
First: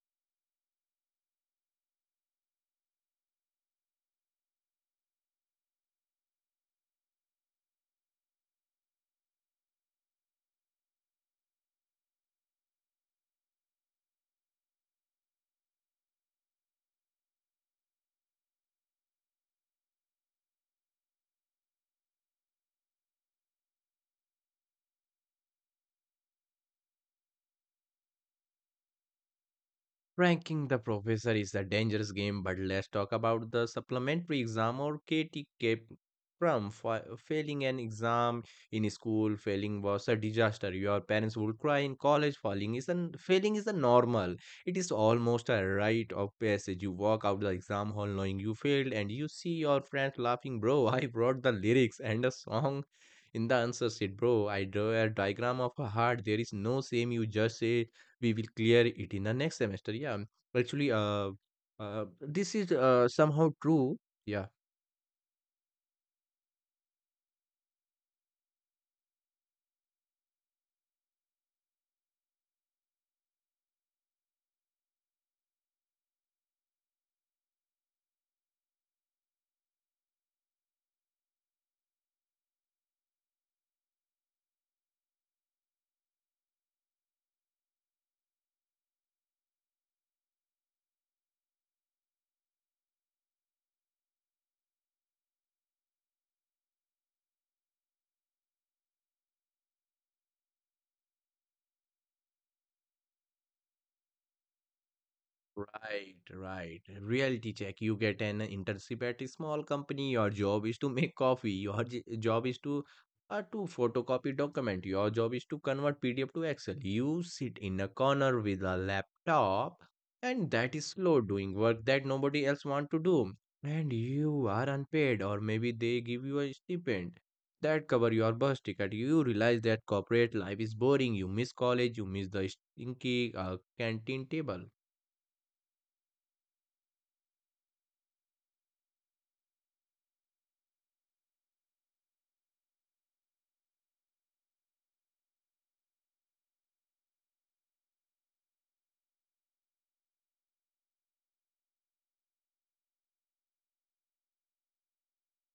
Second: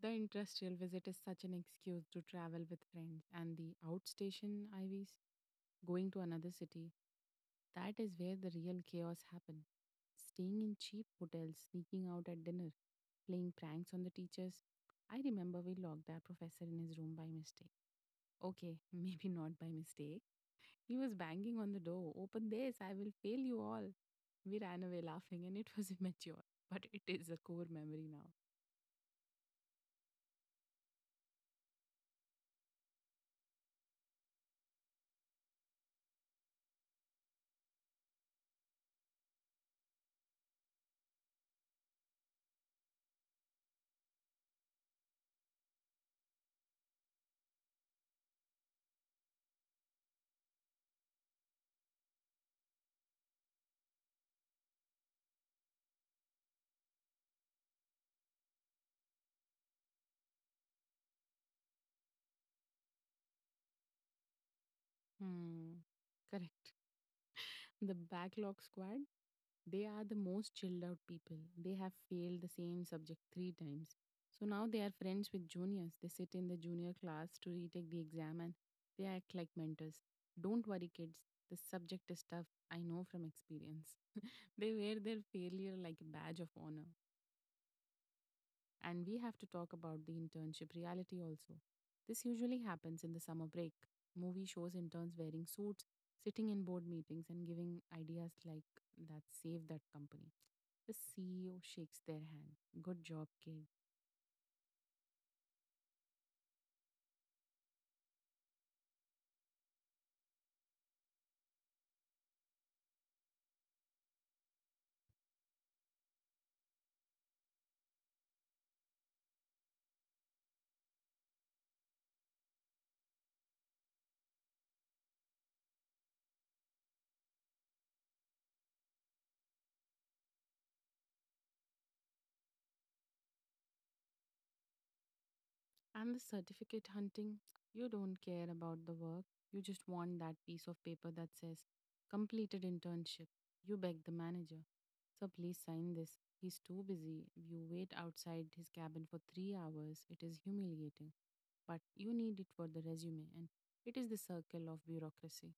The industrial visit is such an excuse to travel with friends, and the outstation I Vs, going to another city, that is where the real chaos happens. Staying in cheap hotels, sneaking out at dinner, playing pranks on the teachers. I remember we locked our professor in his room by mistake. Okay, <laughs> maybe not by mistake. He was banging on the door. Open this, I will fail you all. We ran away laughing and it was <laughs> immature, but it is a core memory now.
Ranking the professor is a dangerous game, but let's talk about the supplementary exam or K T K. From fa- failing an exam in school. Failing was a disaster. Your parents would cry in college. Failing is an failing is a normal. It is almost a rite of passage. You walk out the exam hall knowing you failed, and you see your friends laughing. Bro, <laughs> I brought the lyrics and a song in the answer sheet. Bro, I draw a diagram of a heart. There is no shame. You just say we will clear it in the next semester. Yeah. Actually, uh, uh this is uh, somehow true. Yeah.
Hmm, correct. The backlog squad, they are the most chilled out people. They have failed the same subject three times. So now they are friends with juniors. They sit in the junior class to retake the exam and they act like mentors. Don't worry, kids. The subject is tough. I know from experience. <laughs> They wear their failure like a badge of honor. And we have to talk about the internship reality also. This usually happens in the summer break. Movie shows interns wearing suits, sitting in board meetings, and giving ideas like that save that company. The C E O shakes their hand. Good job, kid.
Right, right. Reality check. You get an internship at a small company. Your job is to make coffee. Your j- job is to uh, to photocopy document. Your job is to convert P D F to Excel. You sit in a corner with a laptop, and that is slow doing work that nobody else want to do. And you are unpaid, or maybe they give you a stipend that cover your bus ticket. You realize that corporate life is boring. You miss college. You miss the stinky uh, canteen table.
And the certificate hunting, you don't care about the work. You just want that piece of paper that says, completed internship. You beg the manager, sir, please sign this. He's too busy. You wait outside his cabin for three hours. It is humiliating. But you need it for the resume, and it is the circle of bureaucracy,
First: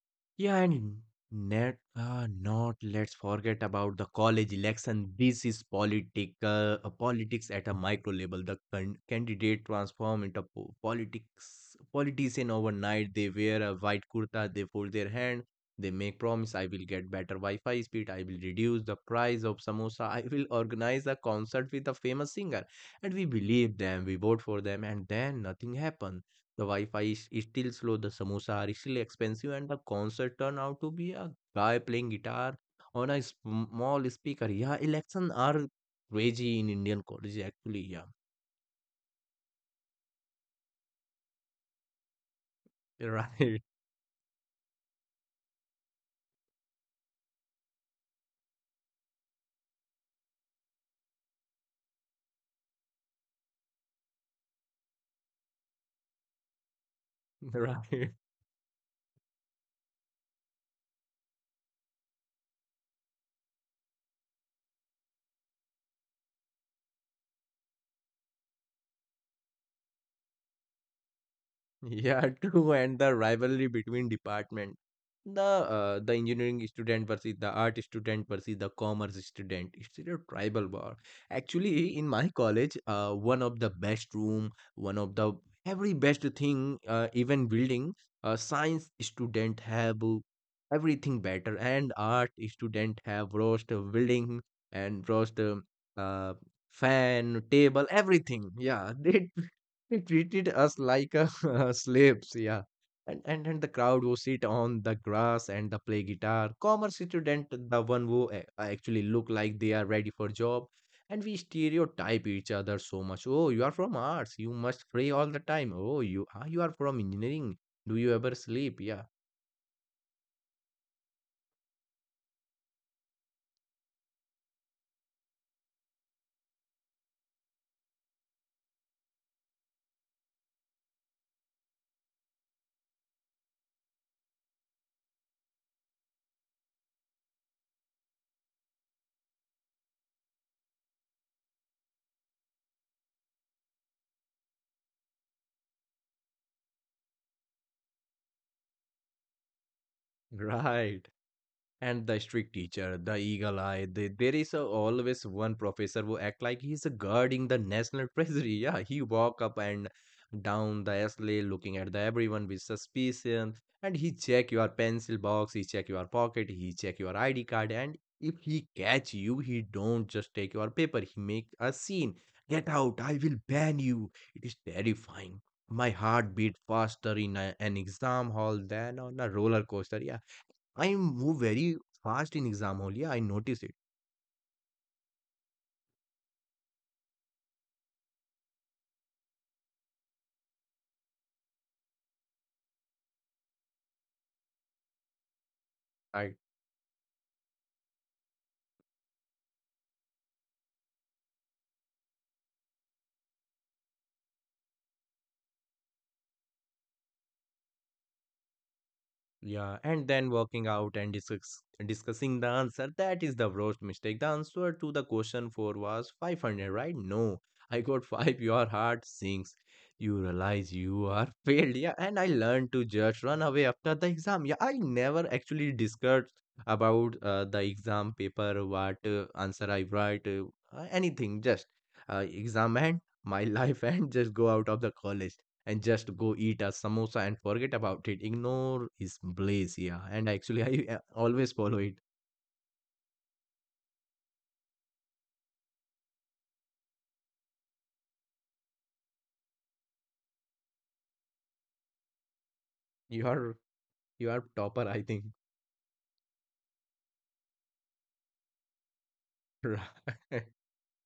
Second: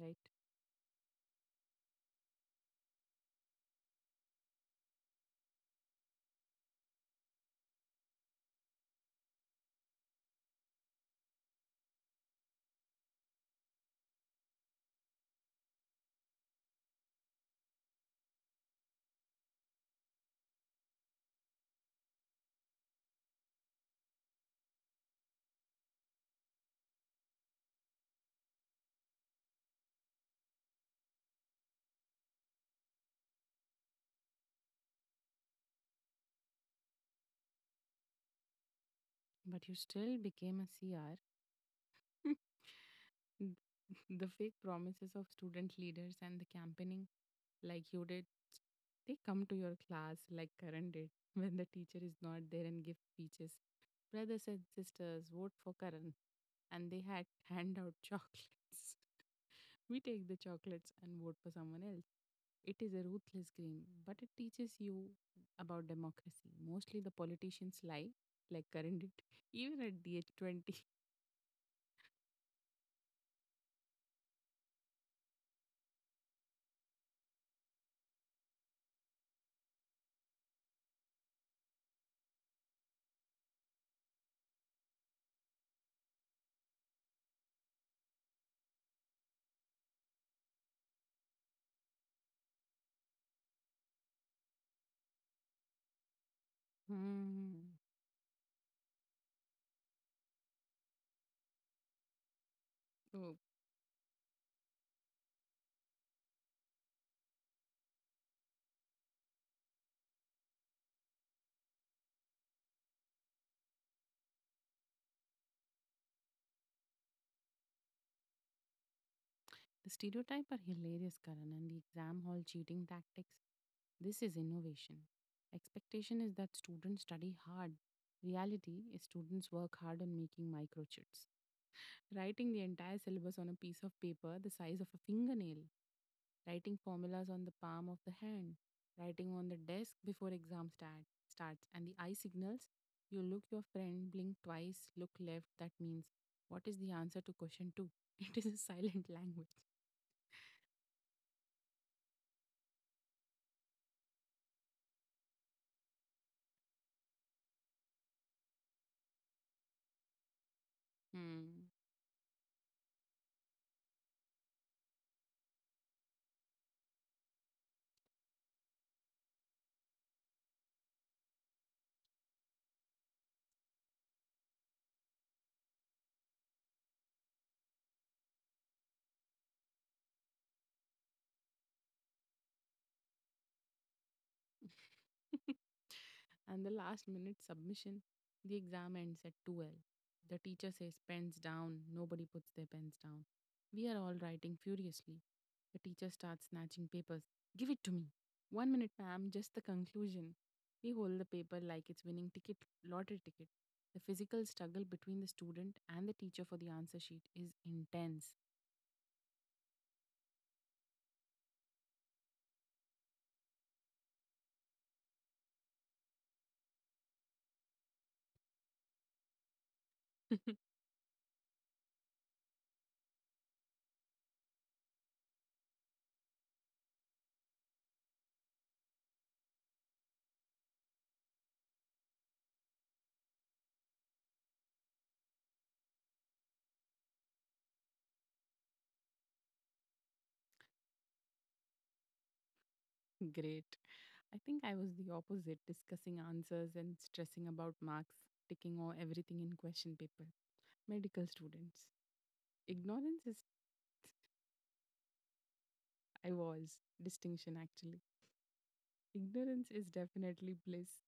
right?
Yeah, and net, uh, not let's forget about the college election. This is political uh, politics at a micro level. The can candidate transform into po- politics politician overnight. They wear a white kurta, they fold their hand, they make promise, I will get better Wi-Fi speed, I will reduce the price of samosa, I will organize a concert with a famous singer. And we believe them, we vote for them, and then nothing happens. The Wi-Fi is is still slow, the samosa are still expensive, and the concert turned out to be a guy playing guitar on a small speaker. Yeah, elections are crazy in Indian colleges, actually. Yeah,
But you still became a C R.
<laughs> right,
<laughs> The fake promises of student leaders and the campaigning, like you did, they come to your class like Karan did <laughs> when the teacher is not there and give speeches. Brothers and sisters, vote for Karan. And they had <laughs>
<laughs>
hand out
right.
chocolates. <laughs> We take the chocolates and vote for someone else. It is a ruthless game, but it teaches you about democracy. Mostly the politicians lie, like Karan did, <laughs> even at the age twenty. <laughs>
Yeah, <laughs> true. And the rivalry between department, the uh, the engineering student versus the art student versus the commerce student. It's a tribal war. Actually, in my college, uh, one of the best room, one of the every best thing, uh, even building, uh, science student have uh, everything better, and art student have roast uh, building and roast uh, uh, fan,
Hmm.
table, everything. Yeah, <laughs> they they treated us like a, <laughs> slaves, yeah. And,
So
and and the crowd who sit on the grass and the play guitar, commerce student, the one who a- actually look like they are ready for job, and we stereotype each other so much. Oh, you are from arts, you must pray all the time. Oh, you ah, you are from engineering. Do you ever sleep? Yeah,
the stereotype are hilarious, Karan, and the exam hall cheating tactics. This is innovation. Expectation is that students study hard. Reality is students work hard on making microchips, writing the entire syllabus on a piece of paper the size of a fingernail, writing formulas on the palm of the hand, writing on the desk before exam start, starts, and the eye signals. You look your friend, blink twice, look left. That means, what is the answer to question two? <laughs> It is a silent language.
<laughs> right. And the strict teacher, the eagle eye, the, there is a, always one professor who act like he's guarding the national <laughs> treasury. Yeah, he walk up and down the alley
Hmm.
looking at the everyone with suspicion, and he check your pencil box, he check your pocket, he check your I D card, and if he catch you, he don't just take your paper. He make a scene. Get out! I will ban you. It is terrifying. My heart beat faster in a, an exam hall than on a roller coaster. Yeah, I move very fast in exam hall. Yeah, I notice it.
<laughs> And the last minute submission, the exam ends at twelve. The teacher says, pens down. Nobody puts their pens down. We are all writing furiously. The teacher
I
starts snatching papers. Give it to me. One minute, ma'am, just the conclusion. We hold the paper like it's winning ticket, lottery ticket. The physical struggle between the student and the teacher for the answer sheet is intense.
yeah, and then working out and discuss, discussing the answer. That is the worst mistake. The answer to the question four was five hundred, right? No, I got five. Your heart sinks. You realize
<laughs>
you are <laughs> failed. Yeah, and I learned to just run away after the exam. Yeah, I never actually discussed about uh, the exam paper, what uh, answer I write, uh, anything. Just uh, exam and my <laughs> life and just go out of the college and just go eat a samosa and forget about it. Ignore his blaze, yeah. And actually, I uh, always follow it.
Great. I think I was the opposite, discussing answers and stressing about marks, ticking all everything in question paper. Medical students. Ignorance
You
is,
are you are topper, I think.
I was, distinction actually.
<laughs>
Ignorance is
Right,
definitely bliss,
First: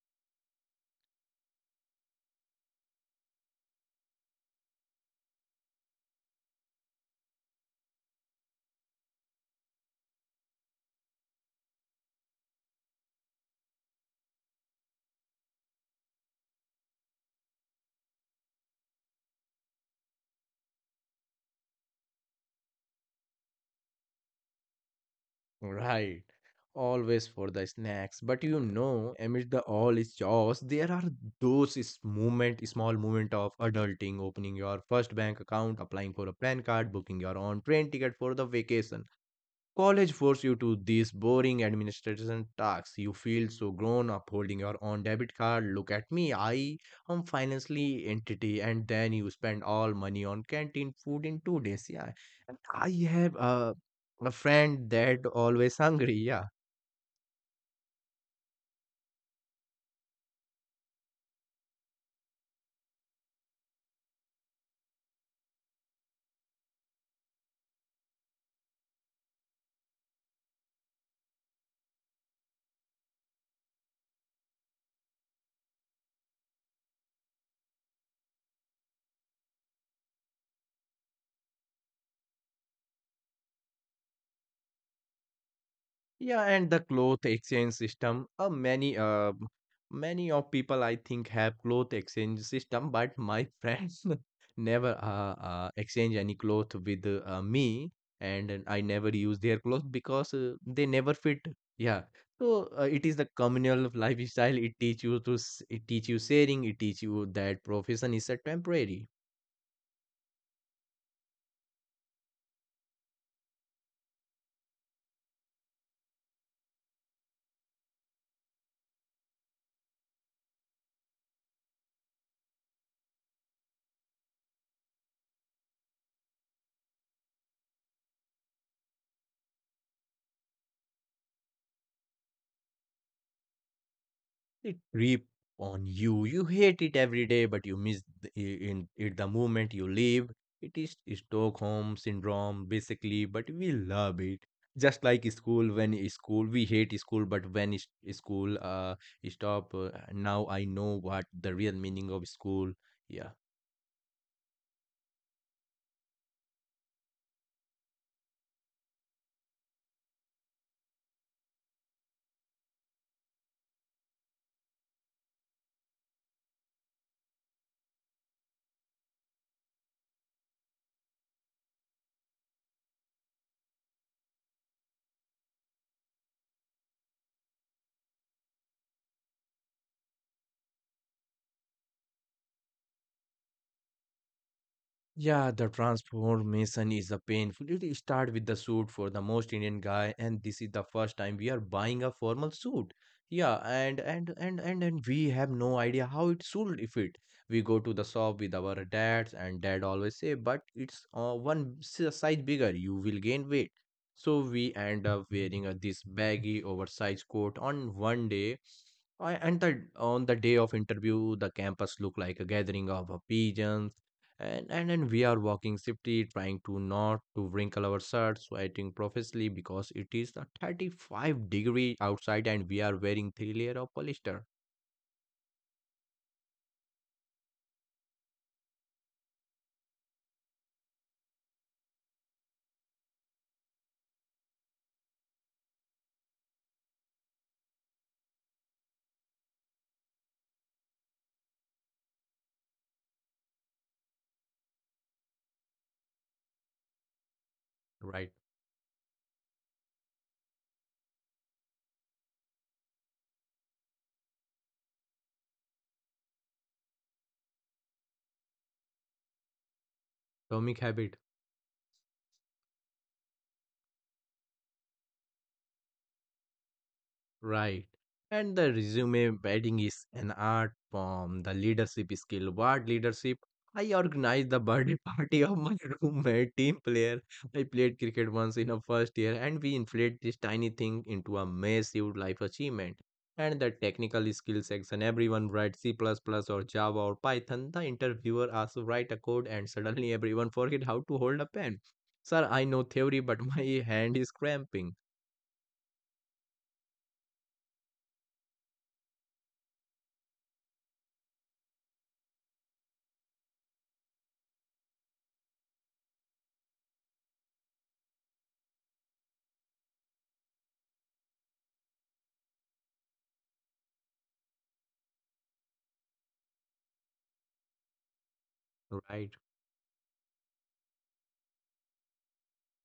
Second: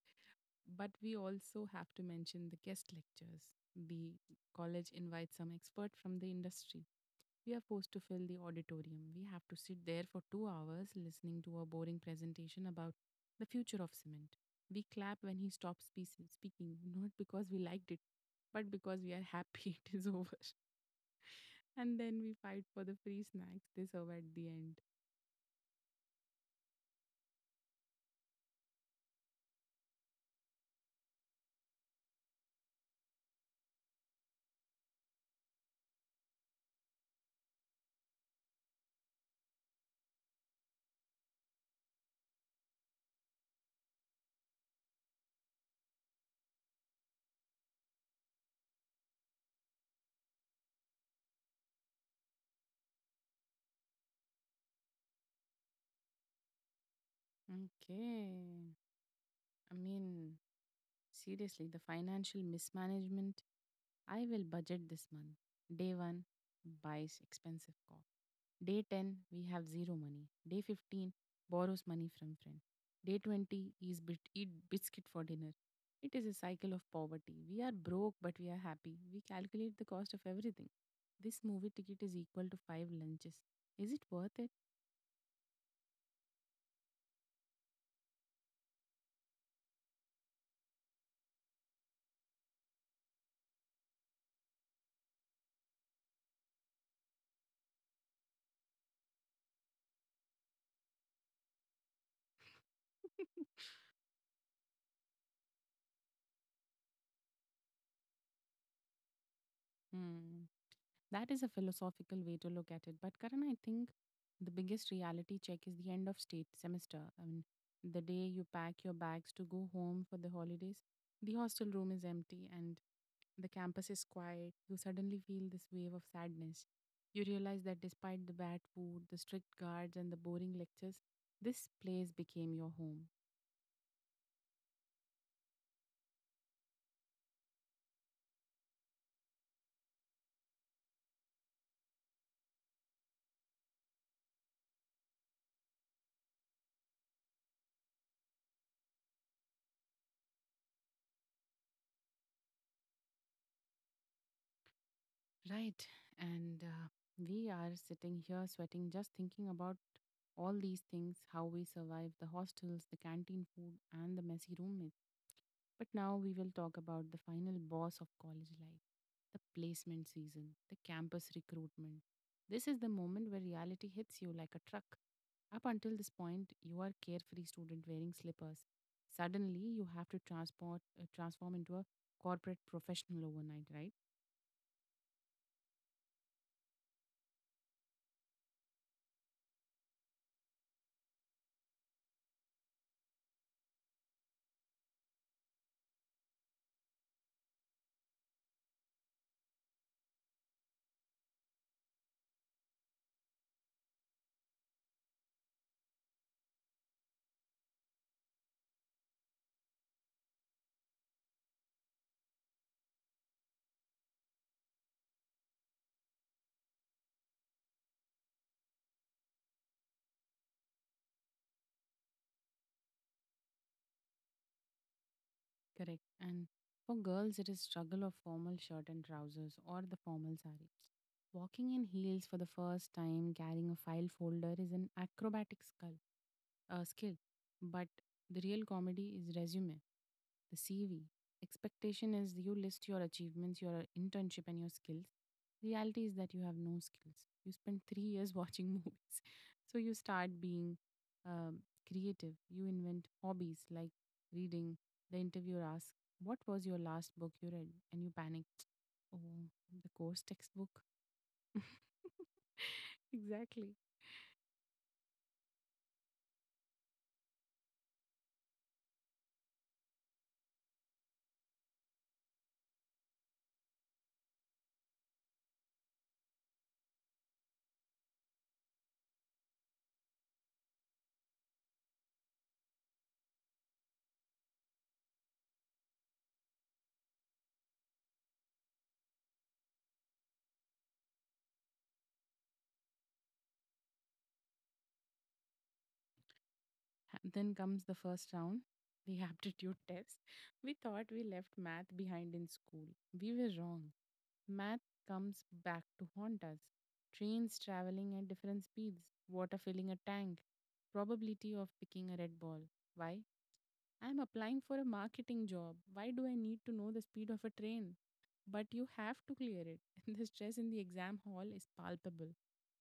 but we also have to mention the guest lectures. The college invites some expert from the industry. We are forced to fill the auditorium. We have to sit there for two hours listening to a boring presentation about the future of cement. We clap when he stops spe- speaking, not because we liked it, but because we are happy <laughs> it is over. And then we fight for the free snacks they serve at the end.
right. Always for the snacks, but you know, amid the all is chaos, there are those is moment, small moment of adulting, opening your first bank account, applying for a P A N card, booking your own train ticket for the vacation. College force you to these boring administration tasks. You feel so grown up holding your own debit card. Look at me, I am financially entity, and then you spend all money on canteen food in two days. Yeah, and I have a a friend that always hungry. Yeah.
Okay. I mean, seriously, the financial mismanagement. I will budget this month. Day one, buys expensive coffee. Day ten, we have zero money. Day fifteen, borrows money from friend. Day twenty, is bit, eat biscuit for dinner. It is a cycle of poverty. We are broke, but we are happy. We calculate the cost of everything. This movie ticket is equal to five lunches. Is it worth it?
Yeah, and the cloth exchange system. Uh, many uh, many of people I think have cloth exchange system, but my friends <laughs> never uh, uh exchange any cloth with uh, me, and then I never use their cloth because uh, they never fit. Yeah, so uh, it is the
<laughs>
communal lifestyle. It teach you to s- it teach you sharing. It teach you that profession is a temporary.
Hmm. That is a philosophical way to look at it. But Karan, I think the biggest reality check is the end of state semester. I mean, the day you pack your bags to go home for the holidays, the hostel room is empty and the campus is quiet. You suddenly feel this wave of sadness. You realize that despite the bad food, the strict guards, and the boring lectures, this place became your home.
It reap on you. You hate it every day, but you miss the, i- in it the moment you leave. It is Stockholm syndrome, basically, but we love it. Just like school, when i- school we hate school, but when is- school uh stop, uh, now I know what the real meaning of school. Yeah.
Right. And uh, we are sitting here sweating just thinking about all these things how we survived the hostels, the canteen food, and the messy roommates. But now we will talk about the final boss of college life the placement season, the campus recruitment. This is the moment where reality hits you like a truck. Up until this point, you are carefree student wearing slippers. Suddenly, you have to transport uh, transform into a corporate professional overnight, right?
Yeah, the transformation is a painful. It start with the suit for the most Indian guy, and this is the first time we are buying a formal suit. Yeah, and and and and and we have no idea how it should fit. We go to the shop with our dads, and dad always say, "But it's uh, one s- size bigger. You will gain weight." So we end up wearing a, this baggy, oversized coat on one day. I- and the On the day of interview the campus looked like a gathering of uh, pigeons. And, and then we are walking swiftly, trying to not to wrinkle our shirts, sweating profusely because it is a thirty-five degree outside and we are wearing three layer of polyester.
Correct. And for girls, it is struggle of formal shirt and trousers or the formal sari. Walking in heels for the first time, carrying a file folder is an acrobatic skull. Uh, skill. But the real comedy is resume, the C V. Expectation is you list your achievements, your internship, and your skills. Reality is that you have no skills. You spend <laughs> three
Right.
years watching <laughs> movies. So you start being um, creative. You invent hobbies like reading. The interviewer asks, what was your last book you read? And you panic. Oh, the course textbook.
Atomic habit.
<laughs> Exactly.
Right. And the resume writing is an art form. The leadership skill. What leadership? I organized the birthday <laughs> party of my <laughs> roommate team player. I played cricket once in a first year and we inflate this tiny thing into a massive life achievement. And the technical skill section, everyone writes C++ plus plus or Java or Python. The interviewer asks to write a code and suddenly everyone forget how to hold a pen. Sir, I know theory, but <laughs> my hand is cramping.
Then comes the first round, the <laughs> aptitude test. We thought we left math behind in school. We were wrong. Math comes back to haunt us. Trains traveling at different speeds, water filling a tank, probability of picking a red ball. Why? I'm applying for a marketing job. Why do I need to know the speed of a train? But you have
Right.
to clear it. <laughs> And the stress in the exam hall is palpable,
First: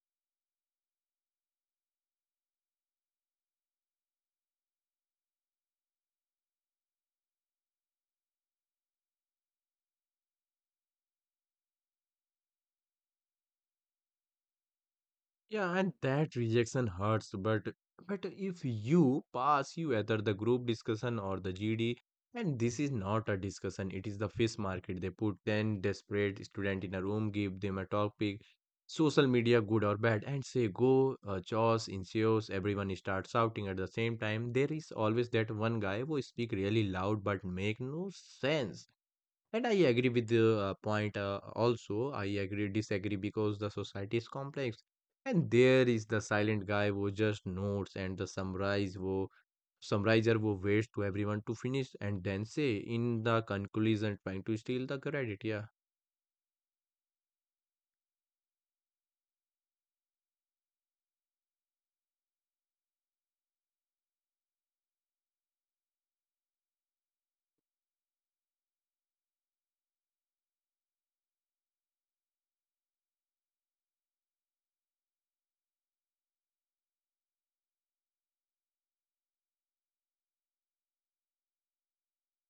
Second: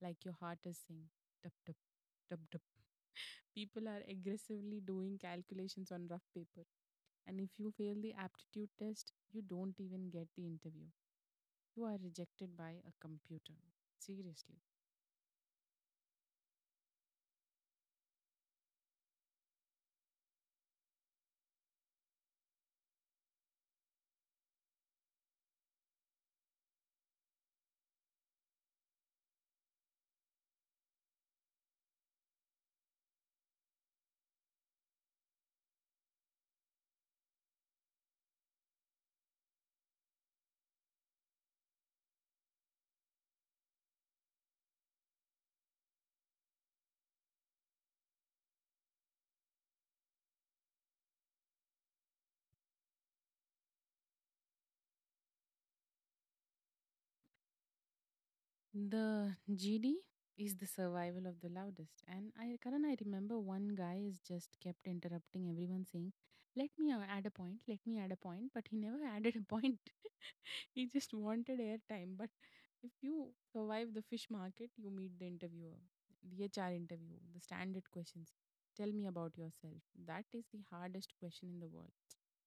like your heart is saying, tup, tup, tup, tup. People are aggressively doing calculations on rough paper. And if you fail the aptitude test, you don't even get the interview. You are rejected by a computer. Seriously.
Yeah, and that rejection hurts, but but if you pass, you enter the group discussion or the G D, and this is not a discussion, it is the fish market. They put ten desperate student in a room, give them a topic, social media, good or bad, and say go, uh, choose, ensues, everyone starts shouting at the same time. There is always that one guy who speak really loud but make no sense. And I agree with the uh, point uh, also. I agree, disagree because the society is complex. And there is the silent guy who just notes and the summarize who summarizer who waits to everyone to finish and then say in the conclusion, trying to steal the credit. Yeah.
The G D is the survival of the loudest. And I, Karan, I remember one guy is just kept interrupting everyone saying, let me a- add a point, let me add a point. But he never <laughs> added a point. <laughs> He just wanted airtime. But if you survive the fish market, you meet the interviewer, the H R interview, the standard questions. Tell me about yourself. That is the hardest question in the world.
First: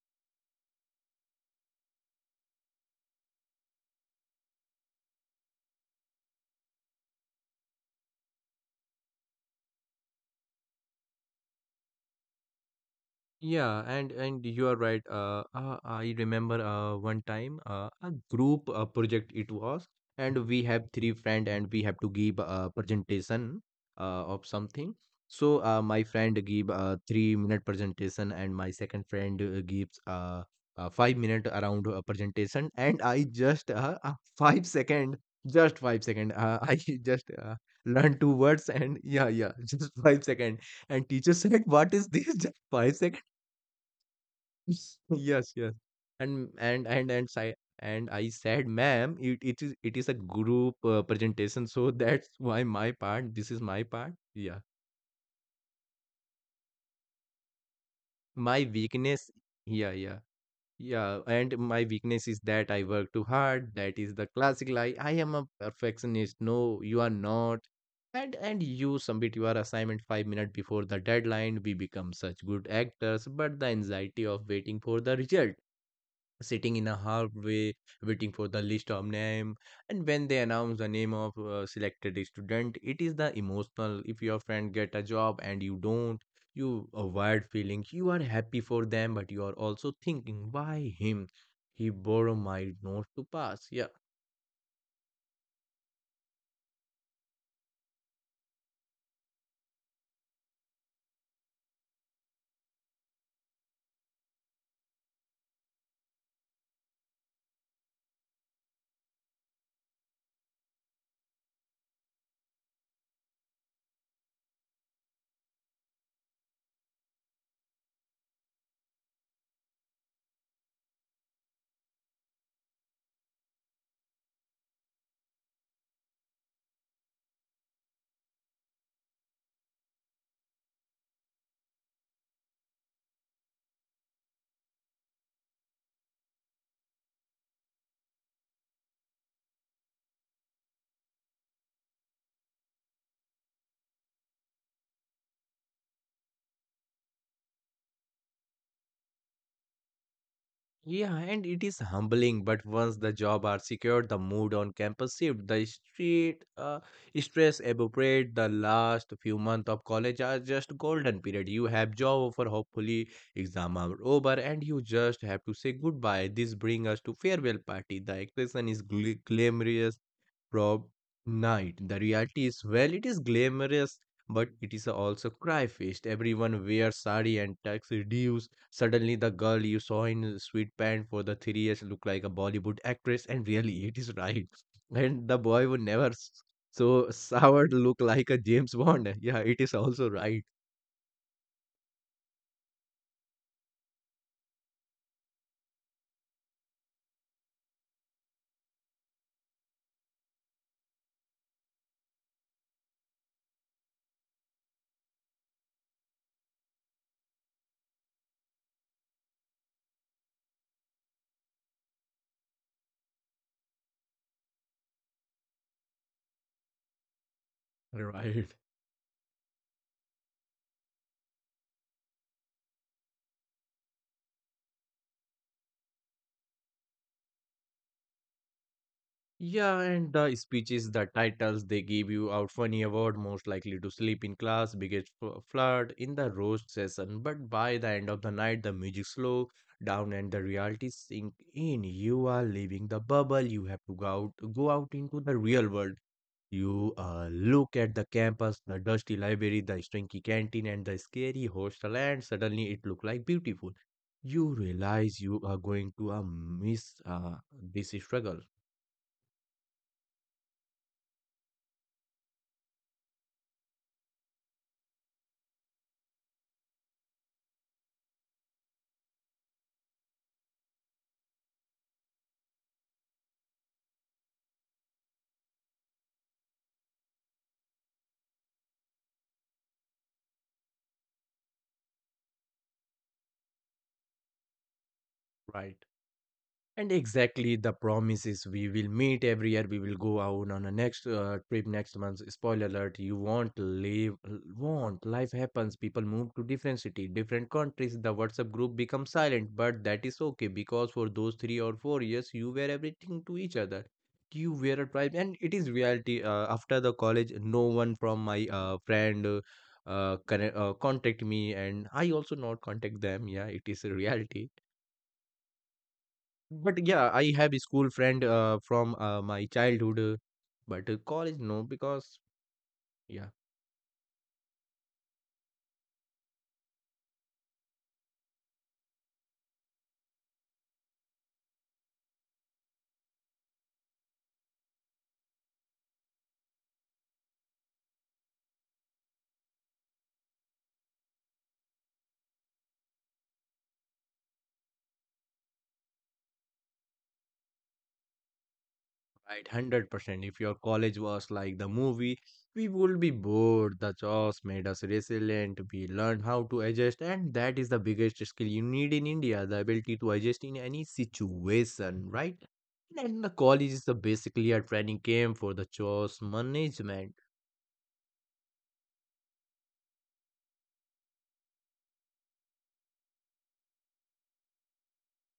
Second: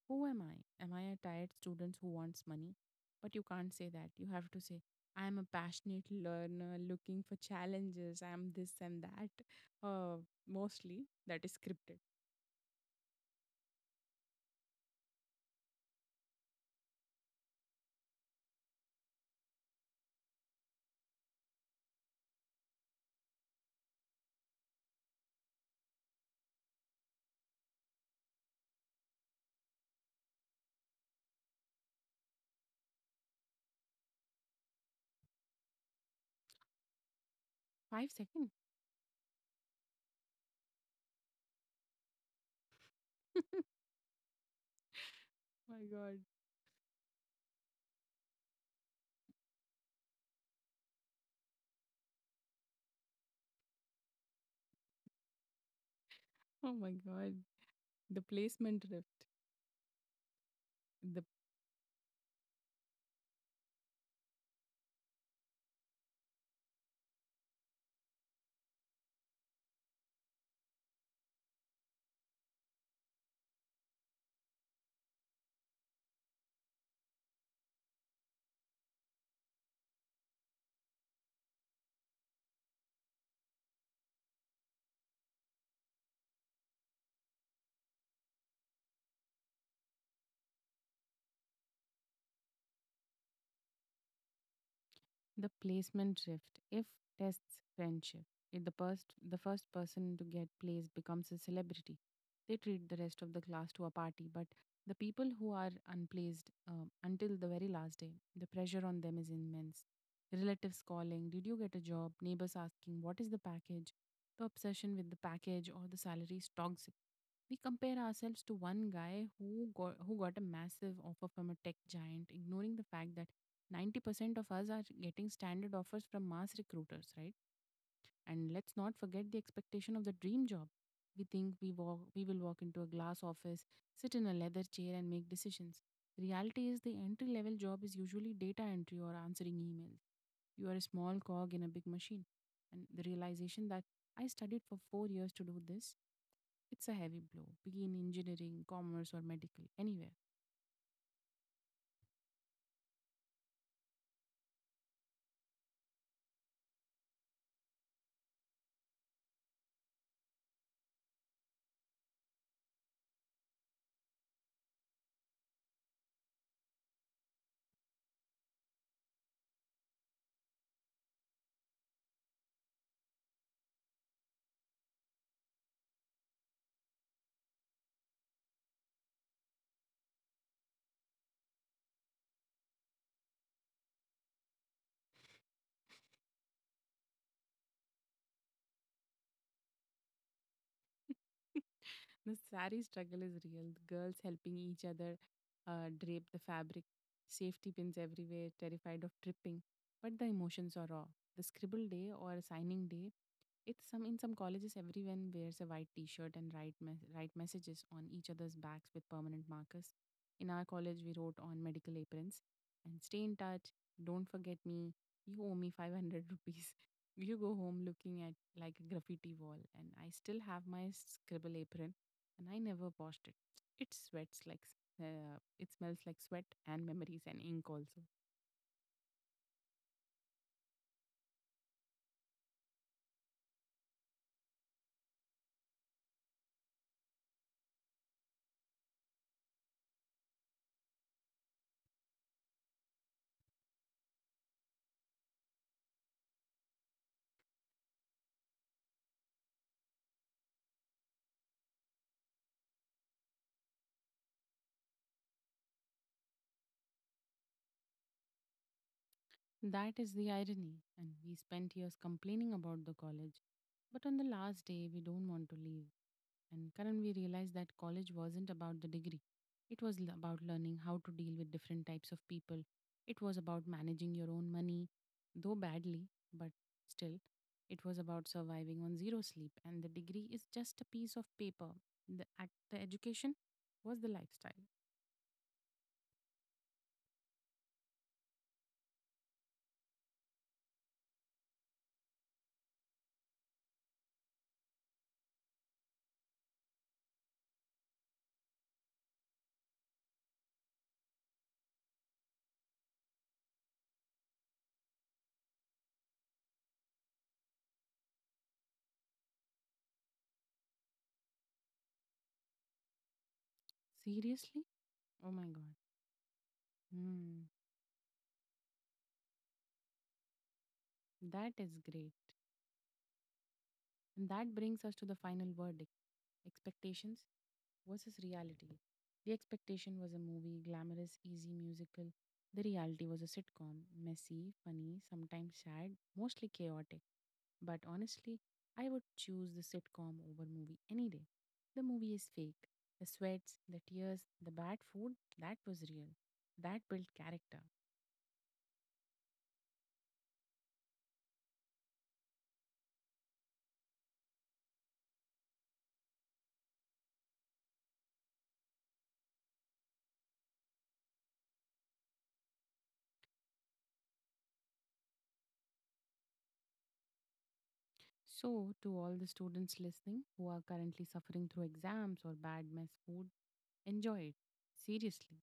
Who am I? Am I a tired student who wants money? But you can't say that. You have to say, I'm a passionate learner looking for challenges. I'm this and that. Uh, Mostly that is scripted.
Yeah, and and you are right. Uh, uh, I remember uh, one time uh, a group uh, project it was, and we have three friend and we have to give a presentation uh, of something. So uh, my friend give a three minute presentation, and my second friend uh, gives uh, a five minute around a presentation, and I just uh, uh, five second, just five second. Uh, <laughs> I just uh,
Five
learned two
second.
words, and yeah, yeah, <laughs> just five second. And teacher said, "What is this? <laughs> Just five.
<laughs>
<laughs> Yes, yes.
My God.
And and and and I and I said, ma'am, it, it is it is a group uh, presentation, so <laughs> that's why my part. This is my part. Yeah,
Oh my God. The
my
placement drift.
weakness. Yeah, yeah,
The
yeah. And my weakness is that I work too hard. That is the classic lie. I am a perfectionist. No, you are not. And and you submit your assignment five minutes before the deadline. We become such good actors, but the anxiety of waiting for the result, sitting in a hallway waiting for the list of name, and when they announce the name of uh, selected student, it is the emotional. If your friend get a job and you don't, you avoid feeling. You are happy for them, but you are also thinking, why him? He borrowed my note to pass. Yeah.
the placement drift if tests friendship. If the first the first person to get placed becomes a celebrity, they treat the rest of the class to a party. But the people who are unplaced, um, until the very last day, the pressure on them is immense. Relatives calling, did you get a job? Neighbors asking, what is the package? The obsession with the package or the salary is toxic. We compare ourselves to one guy who got who got a massive offer from a tech giant, ignoring the fact that ninety percent of us are getting standard offers from mass recruiters, right? And let's not forget the expectation of the dream job. We think we walk, we will walk into a glass office, sit in a leather chair, and make decisions. The reality is the entry level job is usually data entry or answering emails. You are a small cog in a big machine. And the realization that I studied for four years to do this, it's a heavy blow. Be in engineering, commerce, or medical, anywhere.
Yeah, and it is humbling, but once the job are secured, the mood on campus shift, the street uh, stress evaporate. The last few months of college are just golden period. You have job offer, hopefully exam are over, and you just have to say goodbye. This bring us to farewell party. The expression is gl- glamorous, prob night. The reality is, well, it is glamorous, but it is also cry fest. Everyone wears sari and tuxedos. Suddenly, the girl you saw in a sweatpants for the three years looked like a Bollywood actress, and really, it is right. <laughs> And the boy would never s- so soured look like a James Bond. Yeah, it is also right.
The sari struggle is real. The girls helping each other uh, drape the fabric, safety pins everywhere, terrified of tripping. But the emotions are raw. The scribble day or signing day, it's some in some colleges everyone wears a white t-shirt and write mes- write messages on each other's backs with permanent markers. In our college, we wrote on medical aprons and stay in touch. Don't forget me. You owe me five hundred rupees. <laughs> You go home looking at
Right.
like a graffiti wall, and I still have my scribble apron and I never washed it. It sweats like s- uh, it smells like sweat and memories and ink also.
Yeah, and the speeches, the titles they give you out funny award, most likely to sleep in class, biggest fl- flirt in the roast session. But by the end of the night, the music slow down and the reality sink in. You are leaving the bubble. You have to go out, go out into the real world. You uh, look at the campus, the dusty library, the stinky canteen, and the scary hostel, and suddenly it looked like beautiful. You realize you are going to uh, miss uh, this struggle,
That is the irony, and we spent years complaining about the college, but on the last day we don't want to leave. And Karan, we realized that college wasn't about the degree. It was l- about learning how to deal with different types of people. It was about managing your own money, though badly, but still, it was about surviving on zero sleep. And the degree is just a piece of paper. The, ac- the education was the lifestyle.
right? And exactly the promise is we will meet every year. We will go out on a next uh, trip next month. Spoiler alert: you won't live. Won't life happens? People move to different city, different countries. The WhatsApp group becomes silent, but that is okay because for those three or four years, you were everything to each other. You were a tribe, and it is reality. Uh, after the college, no one from my uh, friend. Uh, uh, conne- uh, contact me and I also not contact them. Yeah, it is a reality,
Seriously? Oh my God.
but yeah, I
Hmm.
have a school friend uh, from uh, my childhood, uh, but uh, college
That
no,
is great.
because yeah,
And that brings us to the final verdict, expectations versus reality. The expectation was a movie, glamorous, easy, musical. The reality was a sitcom, messy, funny, sometimes sad, mostly chaotic. But honestly, I would choose the sitcom over movie any day. The movie is fake. The sweats, the tears, the bad food, that was real. That built character.
right, hundred percent. If your college was like the movie, we would be bored. The jobs made us resilient. We learned how to adjust, and that is the biggest skill you need in India: the ability to adjust in any situation, right? And the college is the basically a training camp for the jobs management.
So, to all the students listening who are currently suffering through exams or bad mess food, enjoy it. Seriously.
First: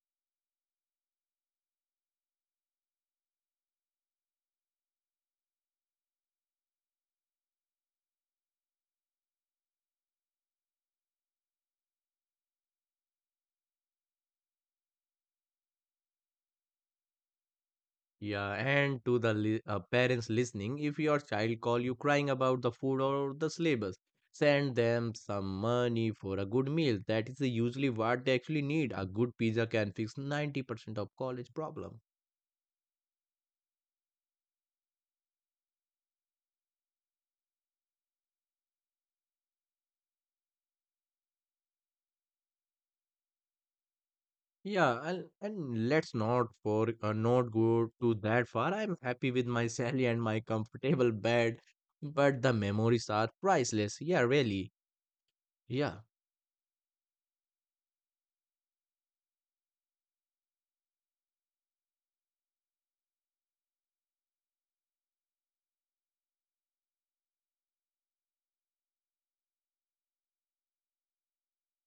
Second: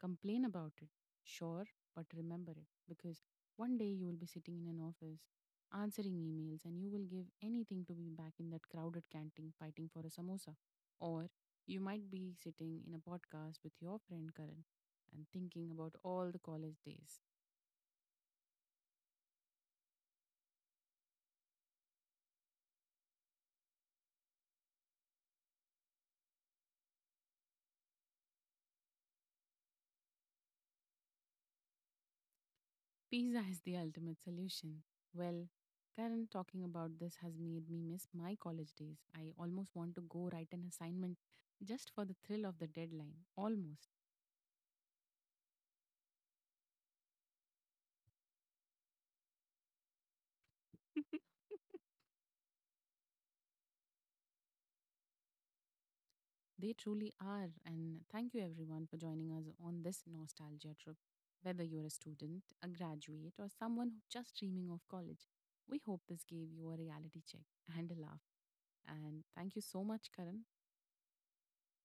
Complain about it. Sure, but remember it, because one day you will be sitting in an office answering emails and you will give anything to be back in that crowded canteen fighting for a samosa. Or you might be sitting in a podcast with your friend Karan and thinking about all the college days.
Yeah, and to the li- uh, parents listening, if your child call you crying about the food or the syllabus, send them some money for a good meal. That is usually what they actually need. A good pizza can fix ninety percent of college problem.
Pizza is the ultimate solution. Well, Karen, talking about this has made me miss my college days. I almost want to go write an assignment just for the thrill of the deadline. Almost.
Yeah, and, and let's not for uh, not go to that far. I'm happy with my <laughs> salary and my comfortable bed, but the memories are priceless. Yeah, really. Yeah.
They truly are. And thank you, everyone, for joining us on this nostalgia trip. Whether you're a student, a graduate, or someone who just dreaming of college, we hope this gave you a reality check and a laugh. And thank you so much, Karan.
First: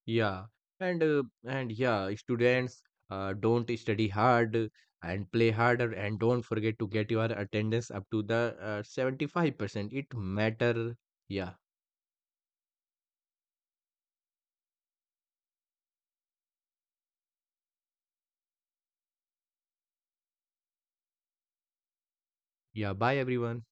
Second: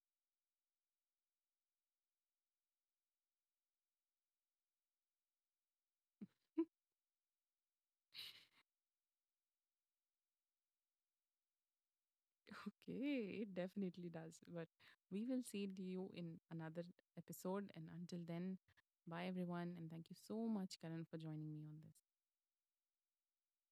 Yeah, and uh, and yeah, students uh, don't study hard uh, and play harder and don't forget to get your attendance up to the uh, seventy-five percent. It matter. Yeah.
Okay, it definitely does. But we will see you in another episode. And until then, bye everyone. And thank you so much, Karan, for joining me on this.
Yeah, bye everyone.